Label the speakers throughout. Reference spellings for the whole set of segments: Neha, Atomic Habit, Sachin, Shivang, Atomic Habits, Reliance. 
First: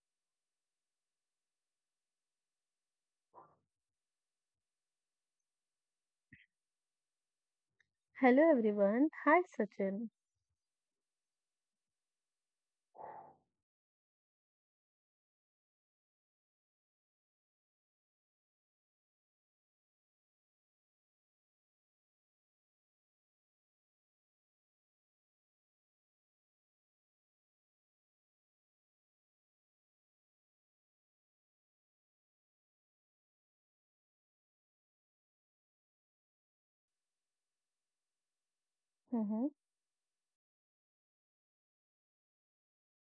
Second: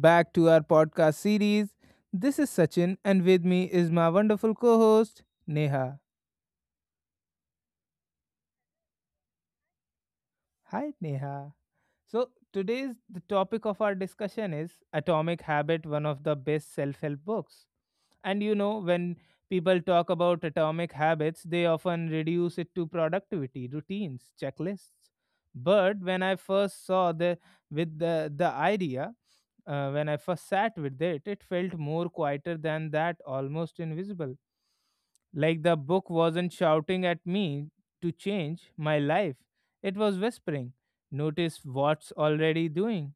Speaker 1: back to our podcast series. This is Sachin, and with me is my wonderful co host, Neha.
Speaker 2: Hello everyone. Hi Sachin.
Speaker 1: Hi, Neha. So today's the topic of our discussion is Atomic Habit, one of the best self help books. And you know, when people talk about atomic habits, they often reduce it to productivity, routines, checklists. But when I first saw the with the idea, when I first sat with it, it felt more quieter than that, almost invisible. Like the book wasn't shouting at me to change my life.
Speaker 2: hmm
Speaker 1: It was whispering, notice what's already doing,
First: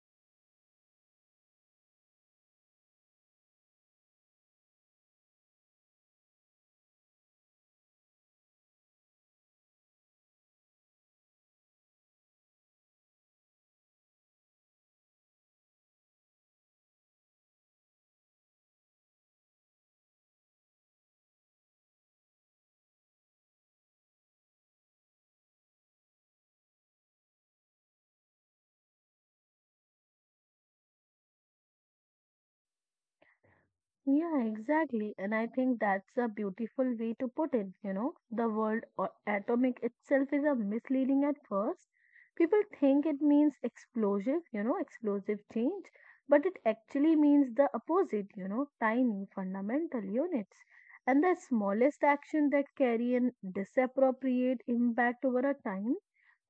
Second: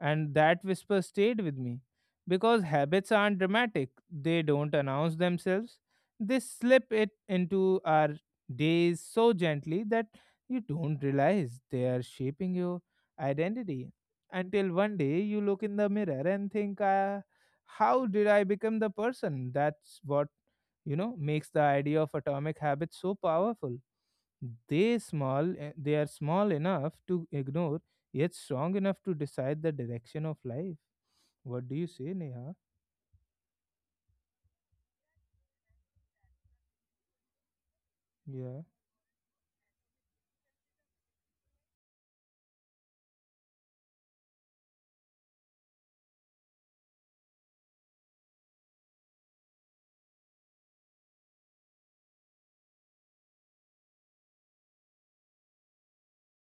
Speaker 1: and that whisper stayed with me because habits aren't dramatic, they don't announce themselves. They slip it into our days so gently that you don't realize they are shaping your identity until one day you look in the mirror and think, how did I become the person? That's what makes the idea of atomic habits so powerful. They small, they are small enough to ignore, yet strong enough to decide the direction of life. What do you say, Neha?
Speaker 2: Yeah, exactly. And I think that's a beautiful way to put it. The
Speaker 1: Yeah.
Speaker 2: word atomic itself is a misleading at first. People think it means explosive, explosive change, but it actually means the opposite, tiny fundamental units. And the smallest action that carry an disappropriate impact over a time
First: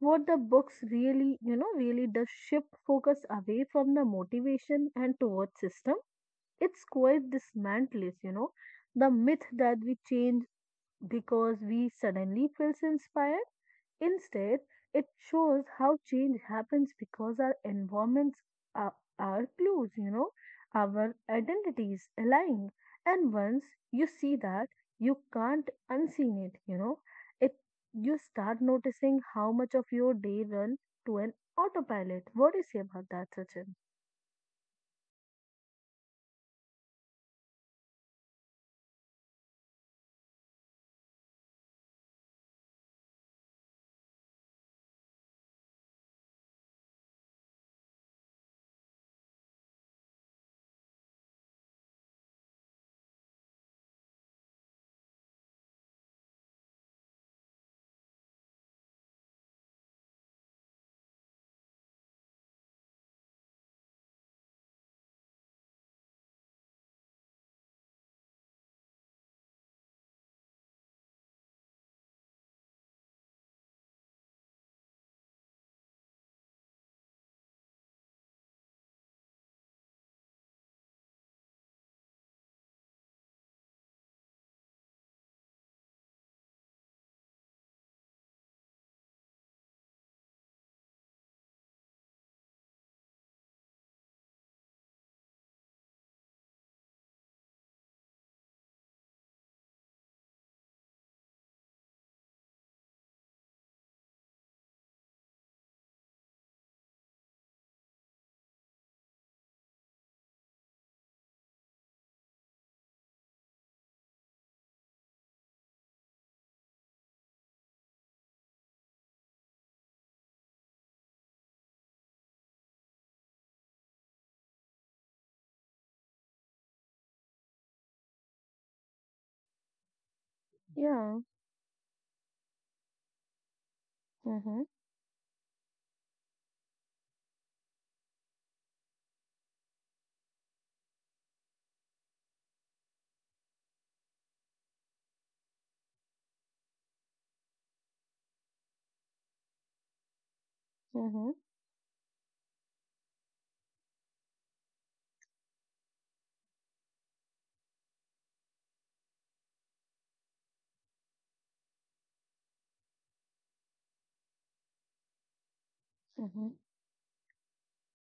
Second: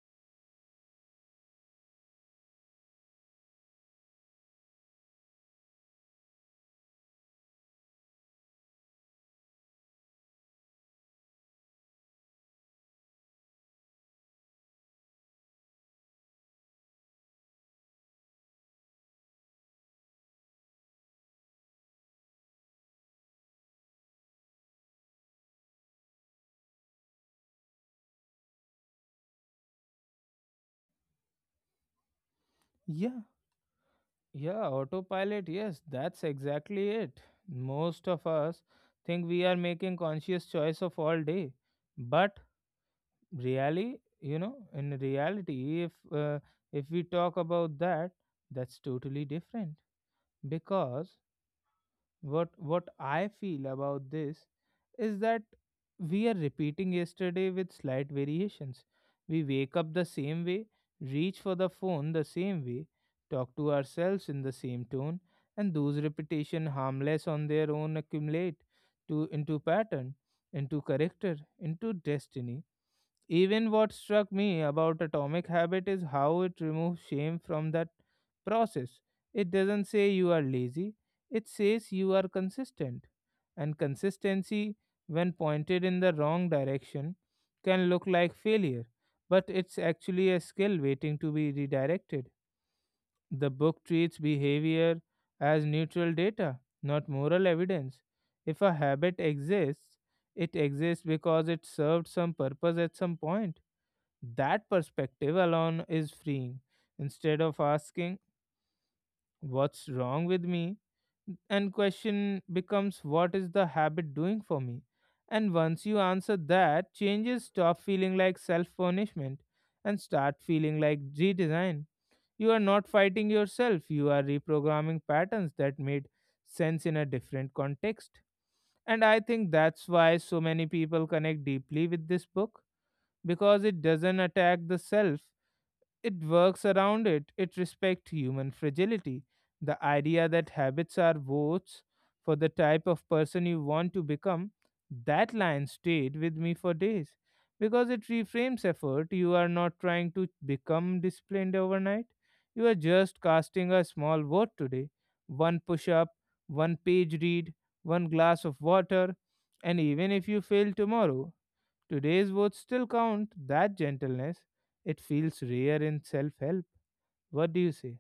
Speaker 2: what the books really, really does shift focus away from the motivation and towards system. It's quite dismantles, the myth that we change because we suddenly feels inspired. Instead, it shows how change happens because our environments are clues, our identities align. And once you see that, you can't unseen it. It you start noticing how much of your day run to an autopilot. What do you say about
Speaker 1: Yeah.
Speaker 2: that, Sachin?
Speaker 1: Yeah, autopilot, yes, that's exactly it. Most of us think we are making conscious choice of all day. But really, you know, in reality, if we talk about that, that's totally different because what I feel about this is that we are repeating yesterday with slight variations. We wake up the same way, reach for the phone the same way, talk to ourselves in the same tone, and those repetition harmless on their own accumulate to into pattern, into character, into destiny. Even what struck me about Atomic Habit is how it removes shame from that process. It doesn't say you are lazy, it says you are consistent. And consistency, when pointed in the wrong direction, can look like failure, but it's actually a skill waiting to be redirected. The book treats behavior as neutral data, not moral evidence. If a habit exists, it exists because it served some purpose at some point. That perspective alone is freeing. Instead of asking, what's wrong with me? And question becomes, what is the habit doing for me? And once you answer that, changes stop feeling like self punishment and start feeling like redesign. You are not fighting yourself, you are reprogramming patterns that made sense in a different context. And I think that's why so many people
Speaker 2: Yeah.
Speaker 1: connect deeply with this book because it doesn't attack
Speaker 2: Mm-hmm.
Speaker 1: the self, it works around it. It respects human fragility. The idea that habits are votes for the type of person you want to become, that line stayed with me for days because it reframes effort. You are not trying to become
Speaker 2: Mm-hmm.
Speaker 1: disciplined overnight, you are just casting a small vote today, one push up, one page read, one glass of water, and even if you fail tomorrow, today's words still count. That gentleness, it feels rare in self
Speaker 2: Mm-hmm.
Speaker 1: help. What do you say?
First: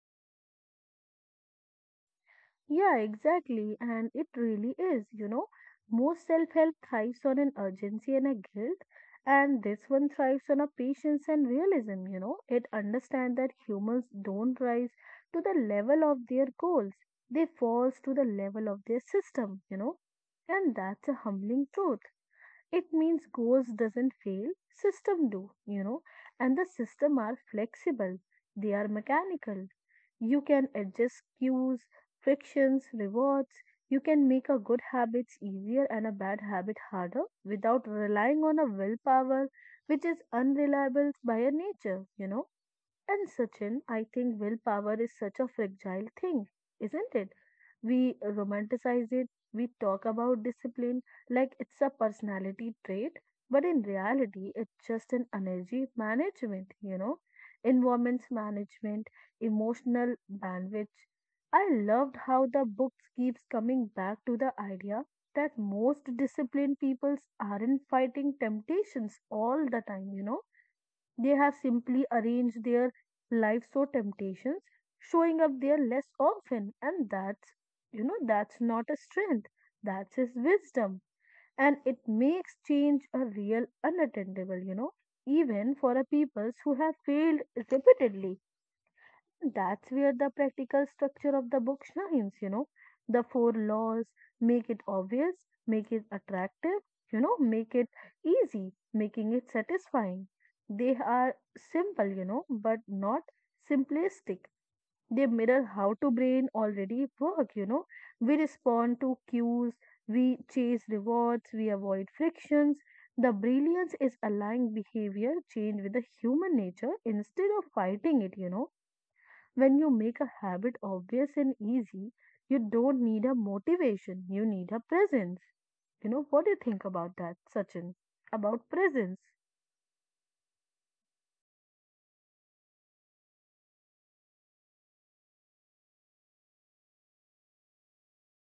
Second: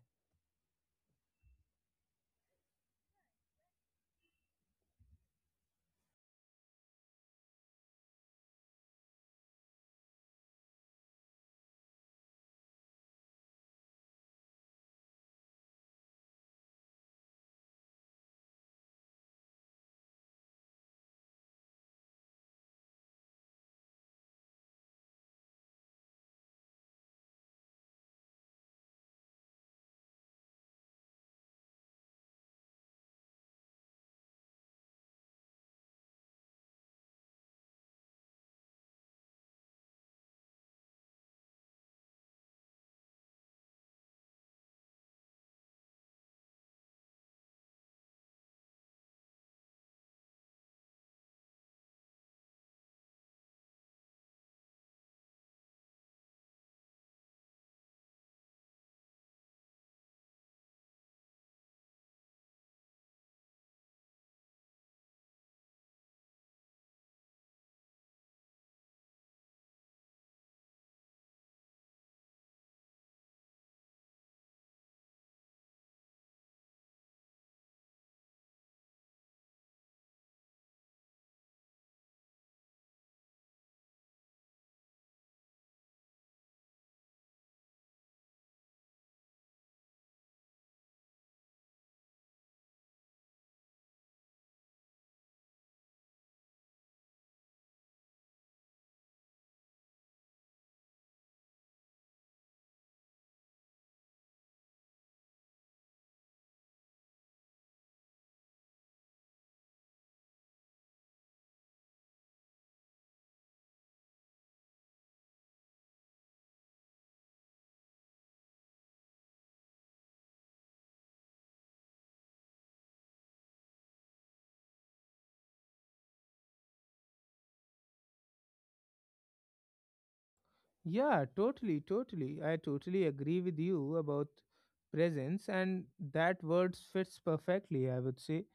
Speaker 2: Yeah, exactly. And it really is. Most self help thrives on an urgency and a guilt, and this one thrives on a patience and realism, It understands that humans don't rise to the level of their goals, they fall to the level of their system. And that's a humbling truth. It means goals doesn't fail, system do, and the system are flexible. They are mechanical. You can adjust cues, frictions, rewards. You can make a good habits easier and a bad habit harder without relying on a willpower which is unreliable by a nature, and Sachin, I think willpower is such a fragile thing, isn't it? We romanticize it, we talk about discipline like it's a personality trait, but in reality, it's just an energy management, environments management, emotional bandwidth. I loved how the book keeps coming back to the idea that most disciplined peoples aren't fighting temptations all the time, they have simply arranged their life so temptations showing up there less often, and that's you know that's not a strength. That's his wisdom, and it makes change a real unattainable. You know, even for a peoples who have failed repeatedly that's where the practical structure of the book shines, The four laws make it obvious, make it attractive, make it easy, making it satisfying. They are simple, but not simplistic. They mirror how to brain already work, We respond to cues, we chase rewards, we avoid frictions. The brilliance is aligning behavior change with the human nature instead of fighting it. When you make a habit obvious and easy, you don't need a motivation, you need a presence. What do you think about that, Sachin? About presence.
Speaker 1: Yeah, totally, totally. I totally agree with you about presence, and that word fits perfectly, I would say,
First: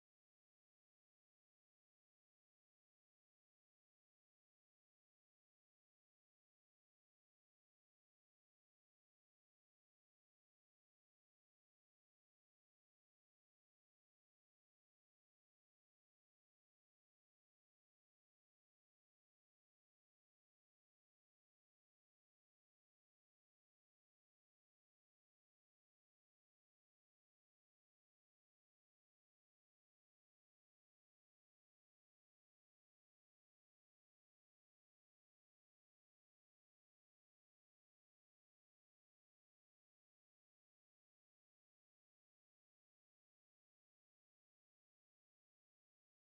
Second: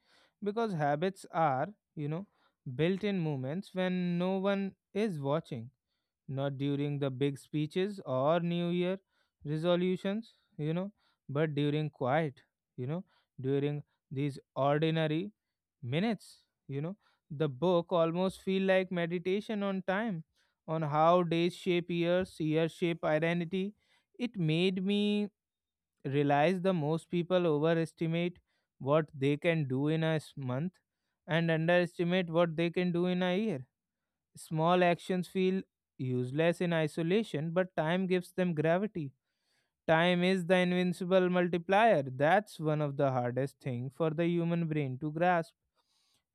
Speaker 1: because habits are, you know, built in moments when no one is watching, not during the big speeches or New Year resolutions, you know, but during quiet, you know, during these ordinary minutes. You know, the book almost feel like meditation on time, on how days shape years, years shape identity. It made me realize the most people overestimate what they can do in a month and underestimate what they can do in a year. Small actions feel useless in isolation, but time gives them gravity. Time is the invincible multiplier. That's one of the hardest things for the human brain to grasp.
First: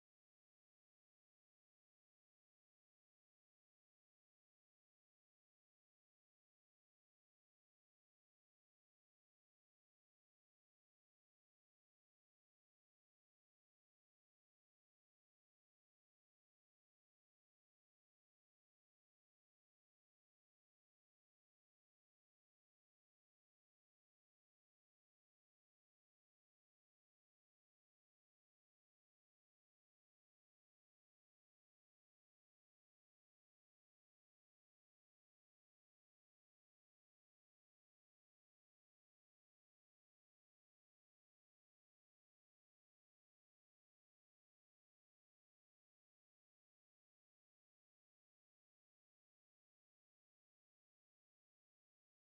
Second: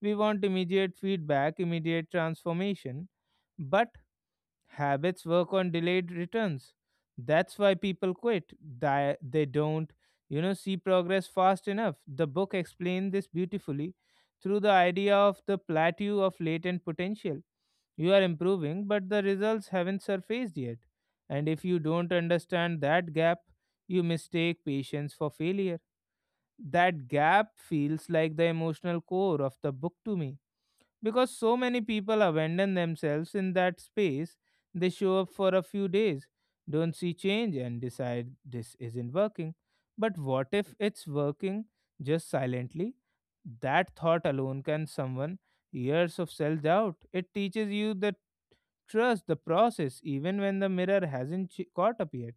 Speaker 1: We want immediate feedback, immediate transformation, but habits work on delayed returns. That's why people quit. They don't see progress fast enough. The book explained this beautifully through the idea of the plateau of latent potential. You are improving, but the results haven't surfaced yet. And if you don't understand that gap, you mistake patience for failure. That gap feels like the emotional core of the book to me because so many people abandon themselves in that space. They show up for a few days, don't see change, and decide this isn't working. But what if it's working, just silently? That thought alone can someone years of self doubt. It teaches you the trust the process even when the mirror hasn't ch- caught up yet,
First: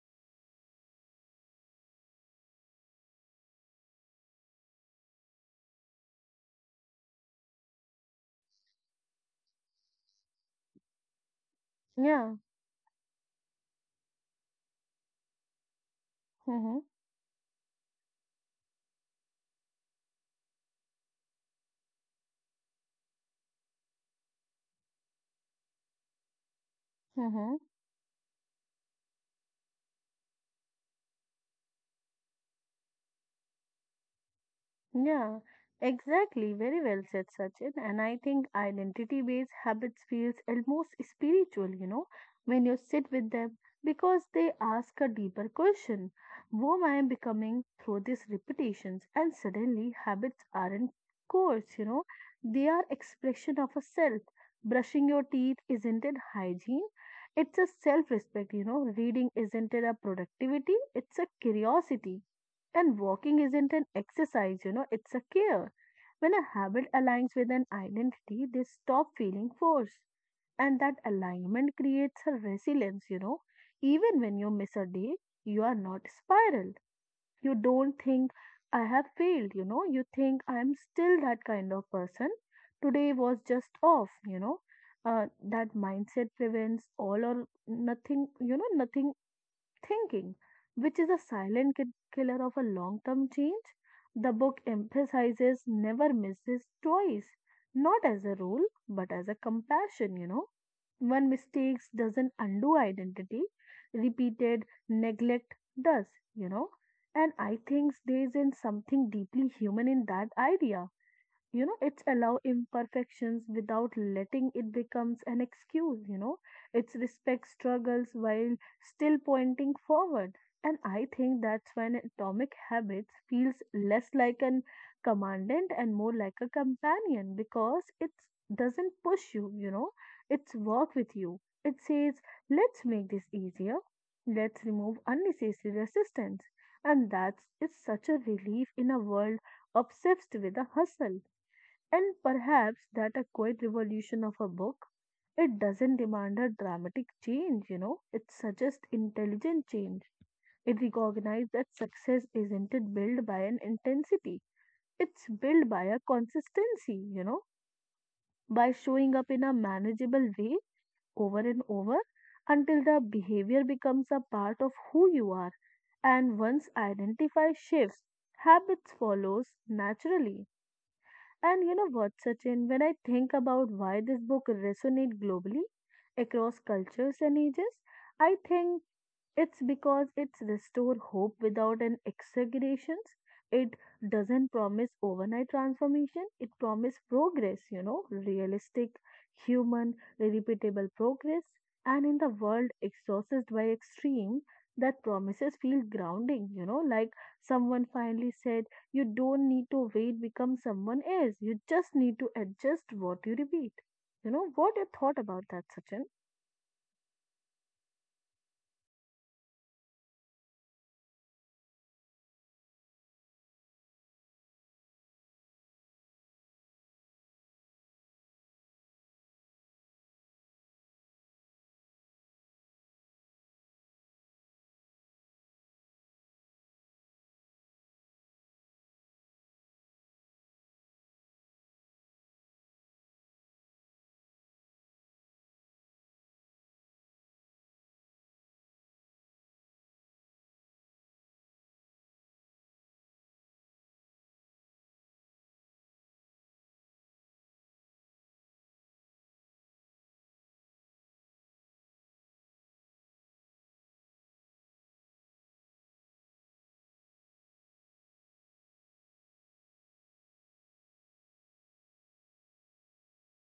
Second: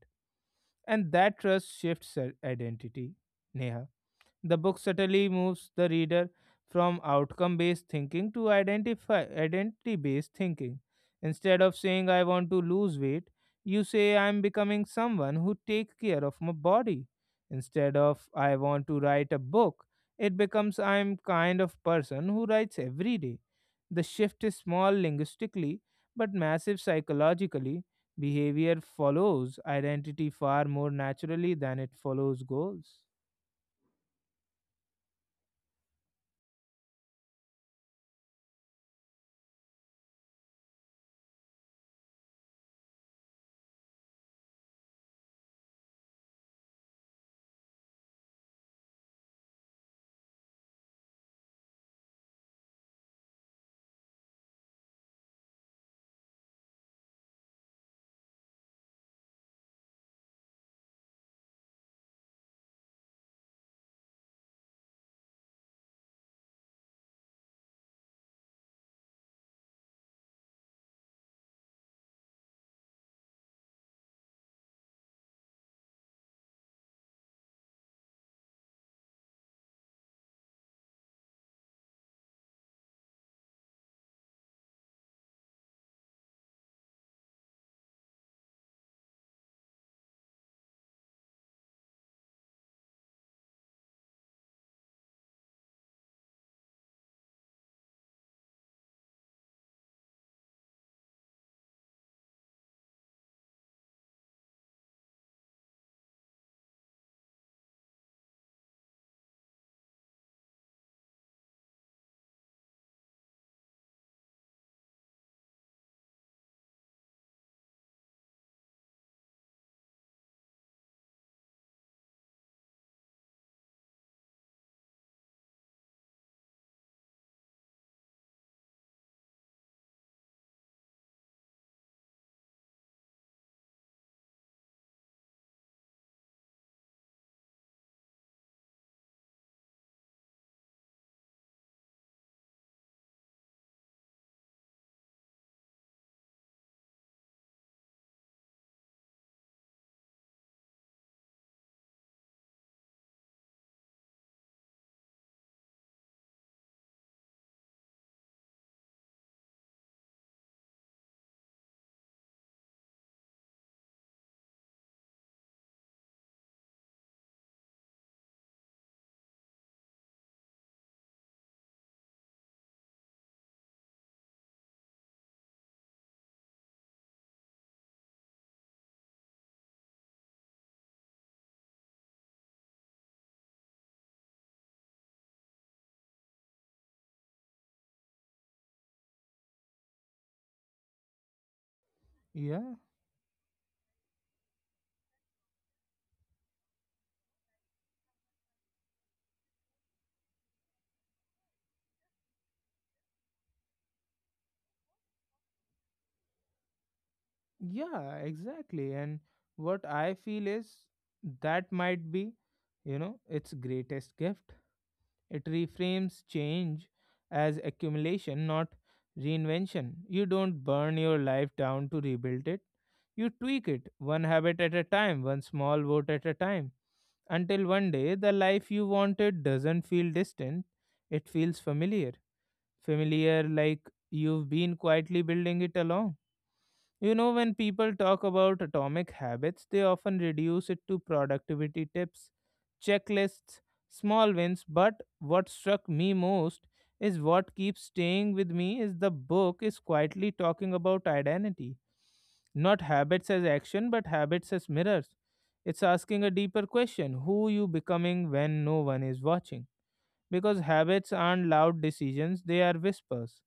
Speaker 1: and that trust shifts identity. Neha, the book subtly moves the reader from outcome based thinking to identify identity based thinking. Instead of saying I
Speaker 2: Yeah.
Speaker 1: want to lose weight, you say I'm becoming someone who take care of my
Speaker 2: Mm-hmm.
Speaker 1: body. Instead of I want to write a book, it becomes I'm kind of person who writes every day. The shift is small linguistically but massive
Speaker 2: Mm-hmm.
Speaker 1: psychologically. Behavior follows identity far more naturally than it follows goals.
Speaker 2: Yeah, exactly. Very well said, Sachin. And I think identity based habits feels almost spiritual, when you sit with them because they ask a deeper question. Who am I becoming through these repetitions? And suddenly habits aren't coarse, they are expression of a self. Brushing your teeth isn't it hygiene? It's a self-respect, Reading isn't it a productivity? It's a curiosity and walking isn't an exercise, it's a care. When a habit aligns with an identity, they stop feeling forced. And that alignment creates a resilience, Even when you miss a day, you are not spiraled. You don't think, I have failed, you know. You think, I am still that kind of person. Today was just off, That mindset prevents all or nothing, nothing thinking, which is a silent killer of a long term change. The book emphasizes never misses twice, not as a rule, but as a compassion, One mistakes doesn't undo identity, repeated neglect does, you know. And I think there is in something deeply human in that idea it's allow imperfections without letting it becomes an excuse it's respect struggles while still pointing forward and I think that's when atomic habits feels less like an commandant and more like a companion because it doesn't push you you know It's work with you it says let's make this easier let's remove unnecessary resistance and that's it's such a relief in a world obsessed with a hustle and perhaps that a quiet revolution of a book, it doesn't demand a dramatic change, it suggests intelligent change. It recognizes that success isn't it built by an intensity, it's built by a consistency, by showing up in a manageable way over and over until the behavior becomes a part of who you are. And once identify shifts, habits follows naturally. And you know what, Sachin, when I think about why this book resonates globally across cultures and ages, I think it's because it's restore hope without an exaggerations. It doesn't promise overnight transformation. It promise progress, realistic, human, repeatable progress. And in the world
Speaker 1: Yeah.
Speaker 2: exhausted by extreme, that promises feel grounding, like someone finally said, you don't need to wait, become someone else. You just need to adjust what you repeat. What you thought about that, Sachin?
Speaker 1: Yeah, exactly. And what I feel is that might be, you know, its greatest gift. It reframes change as accumulation, not reinvention. You don't burn your life down to rebuild it. You tweak it one habit at a time, one small vote at a time, until one day the life you wanted doesn't feel distant, it feels familiar. Familiar like you've been quietly building it along. You know, when people talk about atomic habits, they often reduce it to productivity tips, checklists, small wins. But what struck me most is what keeps staying with me is the book is quietly talking about identity. Not habits as action, but habits as mirrors. It's asking a deeper question, who you becoming when no one is watching? Because habits aren't loud decisions, they are whispers.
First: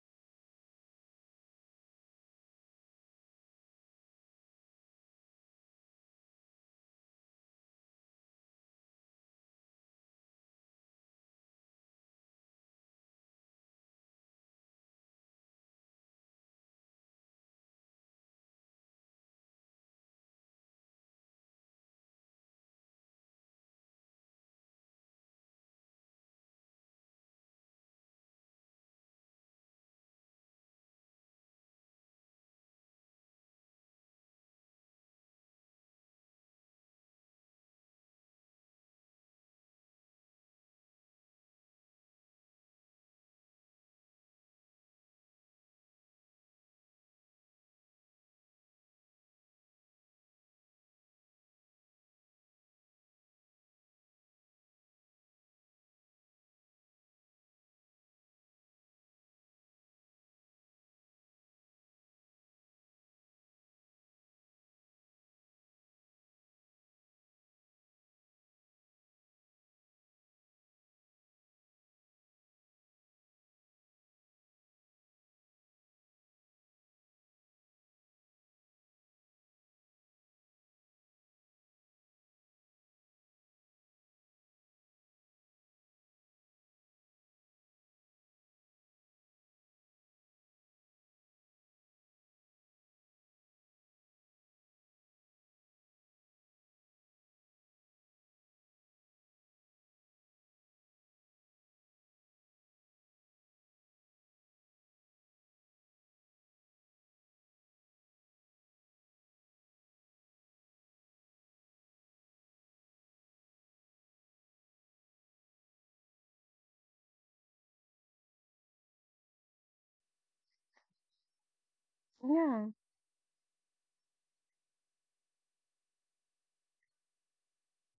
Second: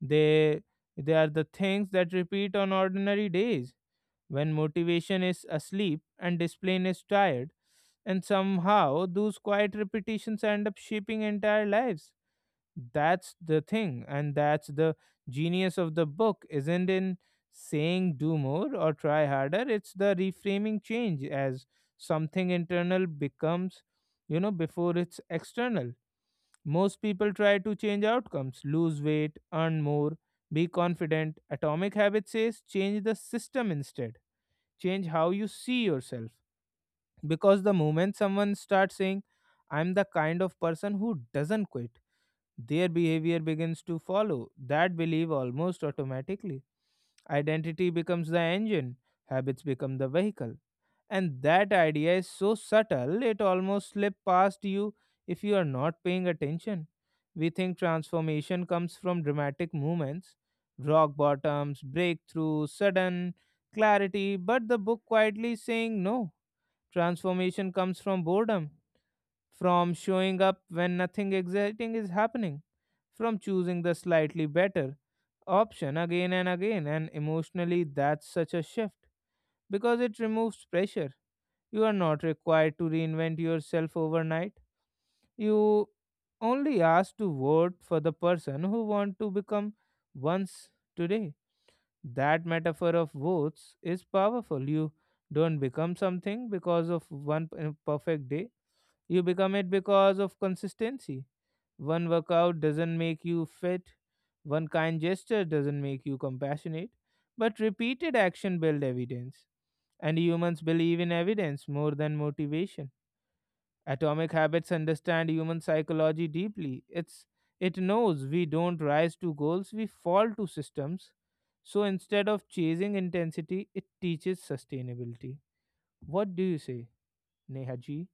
Speaker 1: They they are the things that repeat on ordinary days when motivation is asleep and discipline is tired, and somehow those quiet repetitions end up shaping entire lives. That's the thing, and that's the genius of the book isn't in saying do more or try harder, it's the reframing change as something internal becomes, you know, before it's external. Most people try to change outcomes, lose weight, earn more, be confident. Atomic Habit says change the system instead, change how you see yourself. Because the moment someone starts saying, I'm the kind of person who doesn't quit, their behavior begins to follow that belief almost automatically. Identity becomes the engine, habits become the vehicle. And that idea is so subtle, it almost slips past you if you are not paying attention. We think transformation comes from dramatic movements, rock bottoms, breakthrough, sudden clarity, but the book quietly saying no. Transformation comes from boredom, from showing up when nothing exciting is happening, from choosing the slightly better option again and again, and emotionally that's such a shift because it removes pressure. You are not required to reinvent yourself overnight. You only ask to vote for the person who want to become once today. That metaphor of votes is powerful. You don't become something because of perfect day. You become it because of consistency. One workout doesn't make you fit. One kind gesture doesn't make you compassionate. But repeated action build evidence. And humans believe in evidence more than motivation. Atomic habits understand human psychology deeply. It knows we don't rise to goals, we fall to systems. So instead of
Speaker 2: Yeah.
Speaker 1: chasing intensity, it teaches sustainability. What do you say, Neha ji?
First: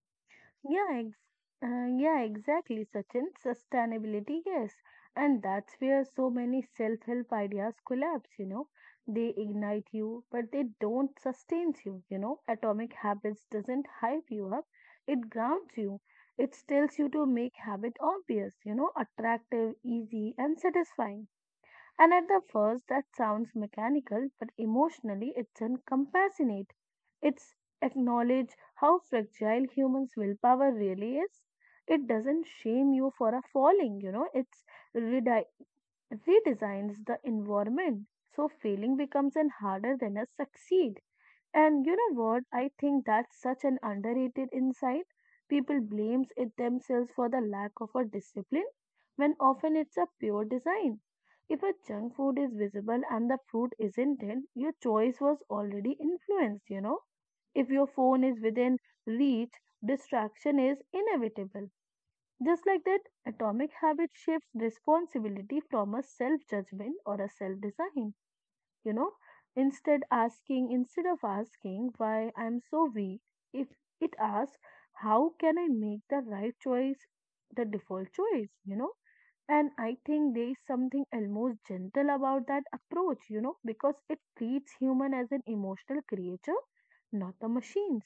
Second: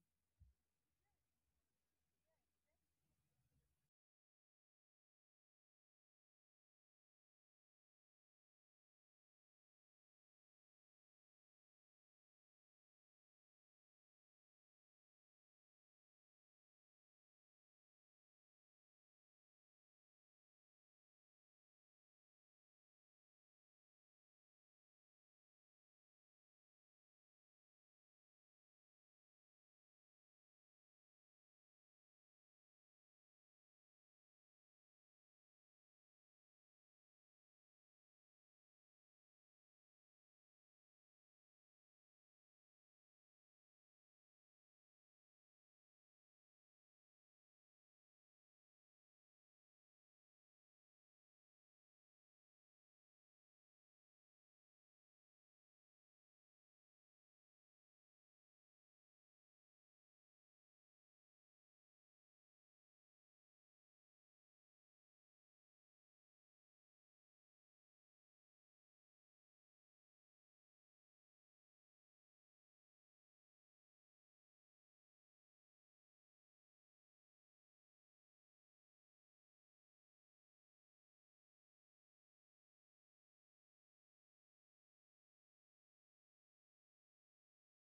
Speaker 2: Yeah, ex- yeah, exactly, Sachin. Sustainability, yes. And that's where so many self-help ideas collapse, They ignite you, but they don't sustain you, you know. Atomic Habits doesn't hype you up, it grounds you. It tells you to make habit obvious, attractive, easy, and satisfying. And at the first, that sounds mechanical, but emotionally, it's compassionate. It's acknowledge how fragile humans' willpower really is. It doesn't shame you for a falling, it's redi- redesigns the environment. So failing becomes an harder than a succeed. And you know what? I think that's such an underrated insight. People blames it themselves for the lack of a discipline when often it's a pure design. If a junk food is visible and the fruit isn't it, your choice was already influenced, If your phone is within reach, distraction is inevitable. Just like that, atomic habit shifts responsibility from a self judgment or a self design you know instead asking instead of asking why I'm so weak if it asks how can I make the right choice the default choice and I think there is something almost gentle about that approach because it treats human as an emotional creature not the machines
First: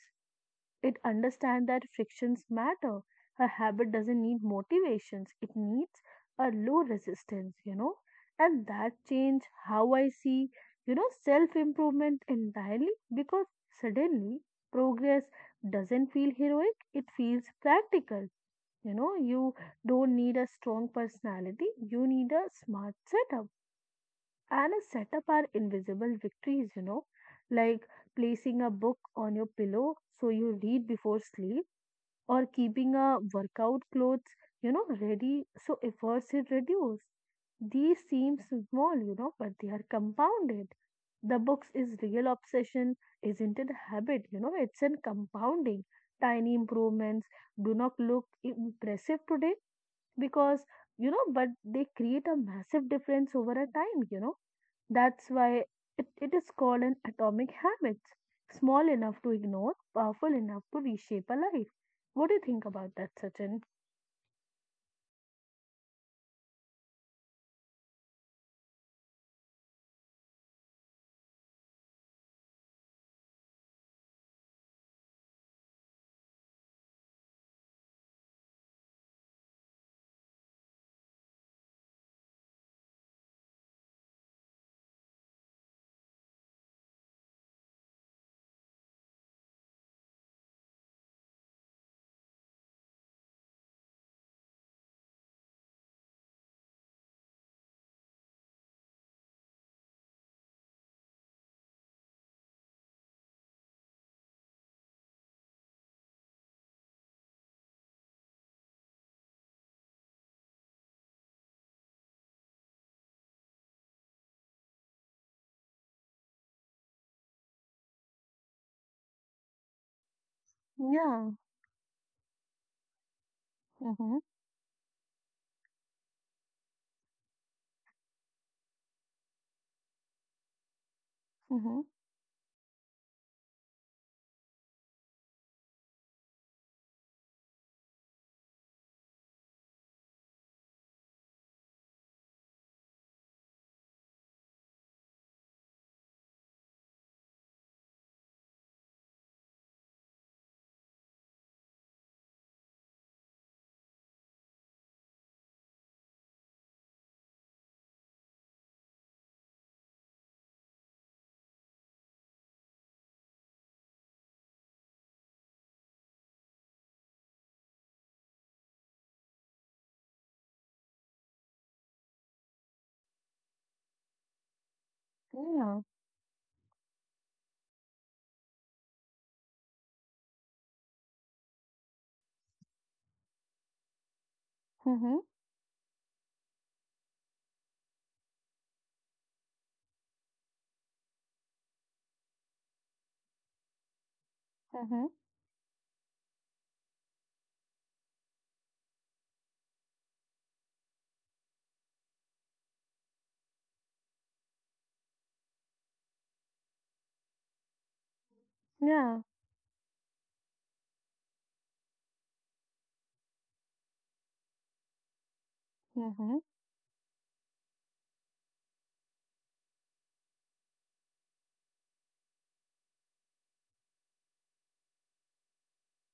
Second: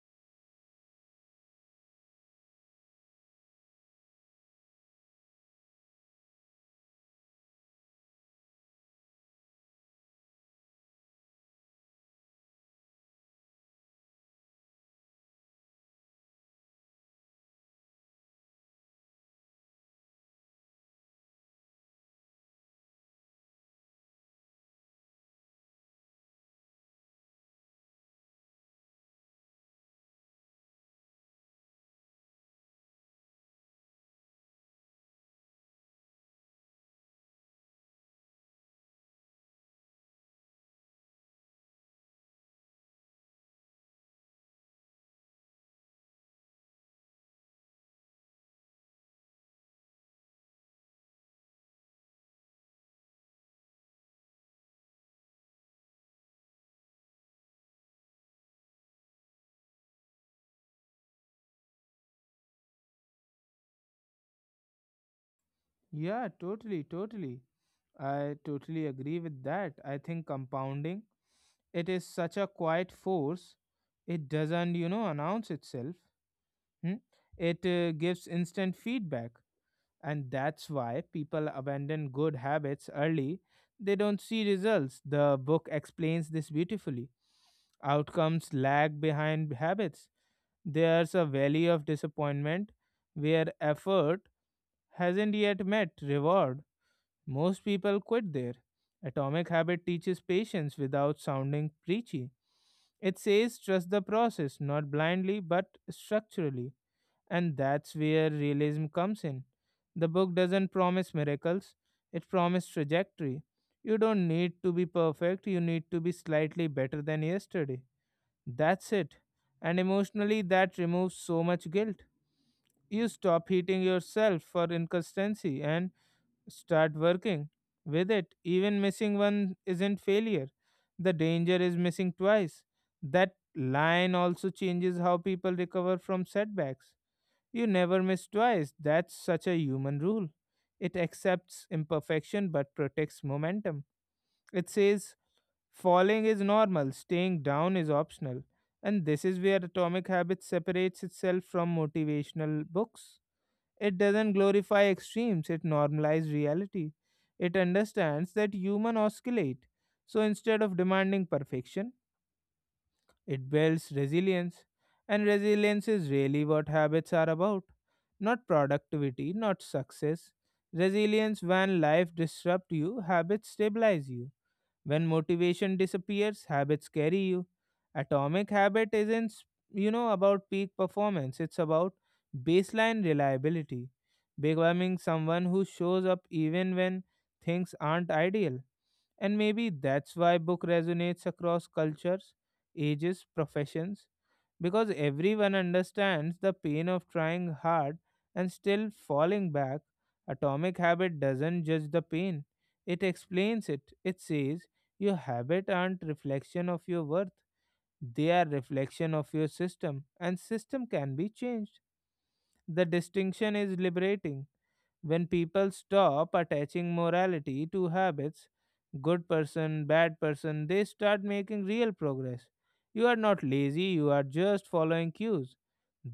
Speaker 2: it understands that frictions matter. A habit doesn't need motivations, it needs a low resistance, And that changed how I see, self improvement entirely because suddenly progress doesn't feel heroic, it feels practical. You don't need a strong personality, you need a smart setup. And a setup are invisible victories, like placing a book on your pillow so you read before sleep or keeping a workout clothes, ready so efforts is reduced. These seem small, but they are compounded. The books is real obsession, isn't it habit? It's in compounding. Tiny improvements do not look impressive today because, but they create a massive difference over a time, that's why it is called an atomic habit. Small enough to ignore, powerful enough to reshape a life. What do you think about that, Sachin?
Speaker 1: Yeah, totally, totally. I totally agree with that. I think compounding, it is such a quiet force. It doesn't announce itself. Hmm? It gives instant feedback. And that's why people abandon good habits early. They don't see results. The book explains this beautifully. Outcomes lag behind habits. There's a valley of disappointment where effort hasn't yet met reward. Most people quit there. Atomic Habit teaches patience without sounding preachy. It says trust the process, not blindly but structurally. And that's where realism comes in. The book doesn't promise miracles, it promises trajectory. You don't need to be perfect, you need to be slightly better than yesterday. That's it. And emotionally, that removes
Speaker 2: Yeah.
Speaker 1: so much guilt. You stop hating
Speaker 2: Mm-hmm.
Speaker 1: yourself for inconsistency and start working with it. Even missing one isn't failure, the danger is
Speaker 2: Mm-hmm.
Speaker 1: missing twice. That line also changes how people recover from setbacks. You never miss twice. That's such a human rule. It accepts imperfection but protects momentum. It says falling is normal, staying down is optional. And this is where Atomic Habits separates itself from motivational books. It doesn't glorify extremes, it normalizes reality. It understands that human oscillate. So instead of demanding perfection, it builds resilience, and resilience is really what habits are about. Not productivity, not success. Resilience. When life disrupts you, habits stabilize you. When motivation
Speaker 2: Yeah.
Speaker 1: disappears, habits carry you. Atomic habit isn't about peak performance, it's about baseline reliability. Becoming
Speaker 2: Mm-hmm.
Speaker 1: someone who shows up even when things aren't ideal. And maybe that's why book resonates across cultures, ages, professions, because
Speaker 2: Mm-hmm.
Speaker 1: everyone understands the pain of trying hard and still falling back. Atomic Habit doesn't judge the pain. It explains it. It says your habit aren't reflection of your worth. They are reflection
Speaker 2: Yeah.
Speaker 1: of your system and system can be changed. The distinction is liberating when people stop
Speaker 2: Mm-hmm.
Speaker 1: attaching morality to habits, good person, bad person, they start making real progress. You are not lazy, you are just following cues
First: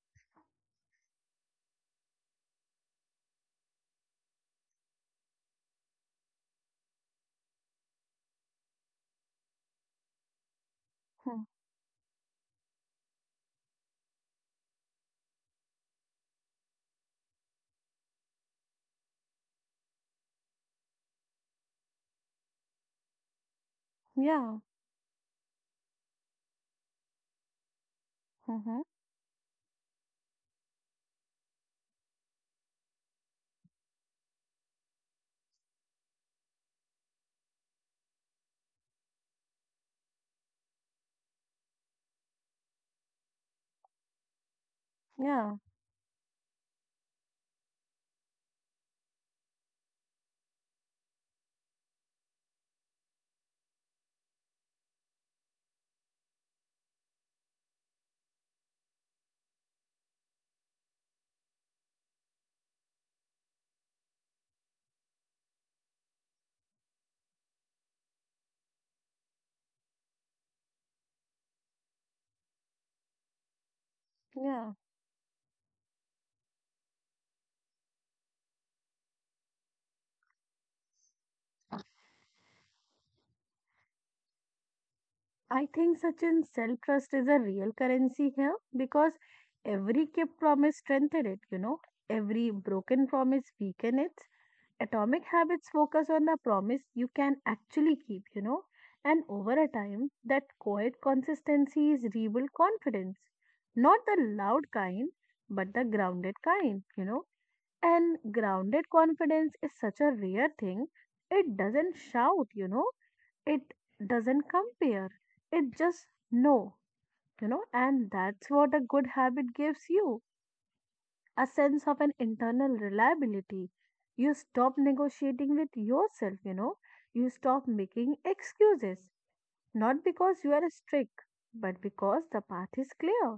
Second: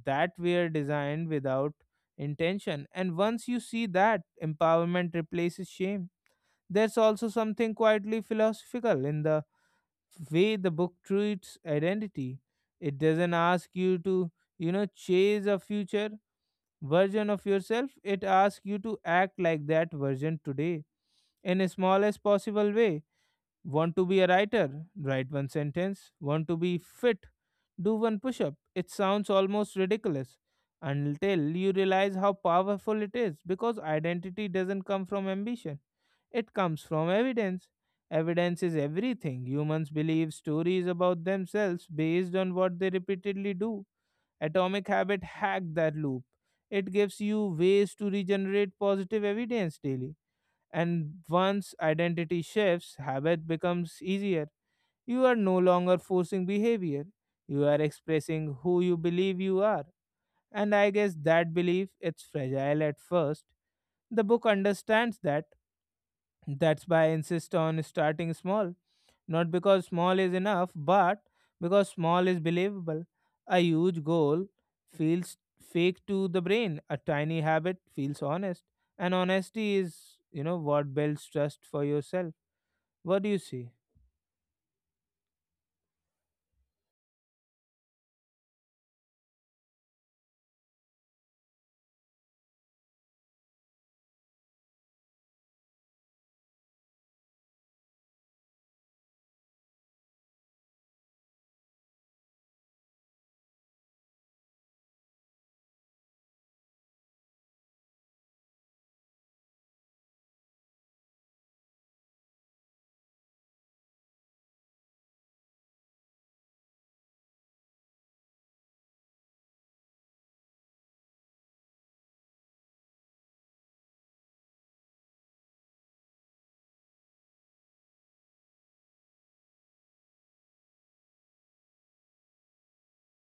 Speaker 1: that were designed without intention. And once you see that, empowerment replaces shame. There's also something quietly philosophical in the way the book treats identity. It doesn't ask you to, chase a future version of yourself, it asks you to act like that version today in the smallest possible way. Want to be a
Speaker 2: Yeah.
Speaker 1: writer? Write one sentence. Want to be fit? Do one push up.
Speaker 2: Mm-hmm.
Speaker 1: It sounds almost ridiculous until you realize how powerful it is because identity doesn't come from ambition, it comes from evidence. Evidence is everything. Humans believe stories about themselves based on what they repeatedly do. Atomic Habit
Speaker 2: Yeah.
Speaker 1: hacked that loop. It gives you ways to regenerate positive evidence daily. And once identity shifts, habit becomes easier. You are no longer forcing behavior. You are expressing who you believe you are. And I guess that belief it's fragile at first. The book understands that that's why I insist on starting small. Not because small is enough, but because small is believable. A huge goal
Speaker 2: Yeah.
Speaker 1: feels fake to the brain. A tiny habit feels honest. And honesty is, what builds trust for yourself. What do you see?
Speaker 2: I think Sachin, self trust is a real currency here because every kept promise strengthened it, every broken promise weakened it, Atomic habits focus on the promise you can actually keep, and over a time, that quiet consistency is rebuild confidence. Not the loud kind, but the grounded kind, And grounded confidence is such a rare thing. It doesn't shout, it doesn't compare. It just know, and that's what a good habit gives you a sense of an internal reliability. You stop negotiating with yourself, you know. You stop making excuses, not because you are strict, but because the path is clear.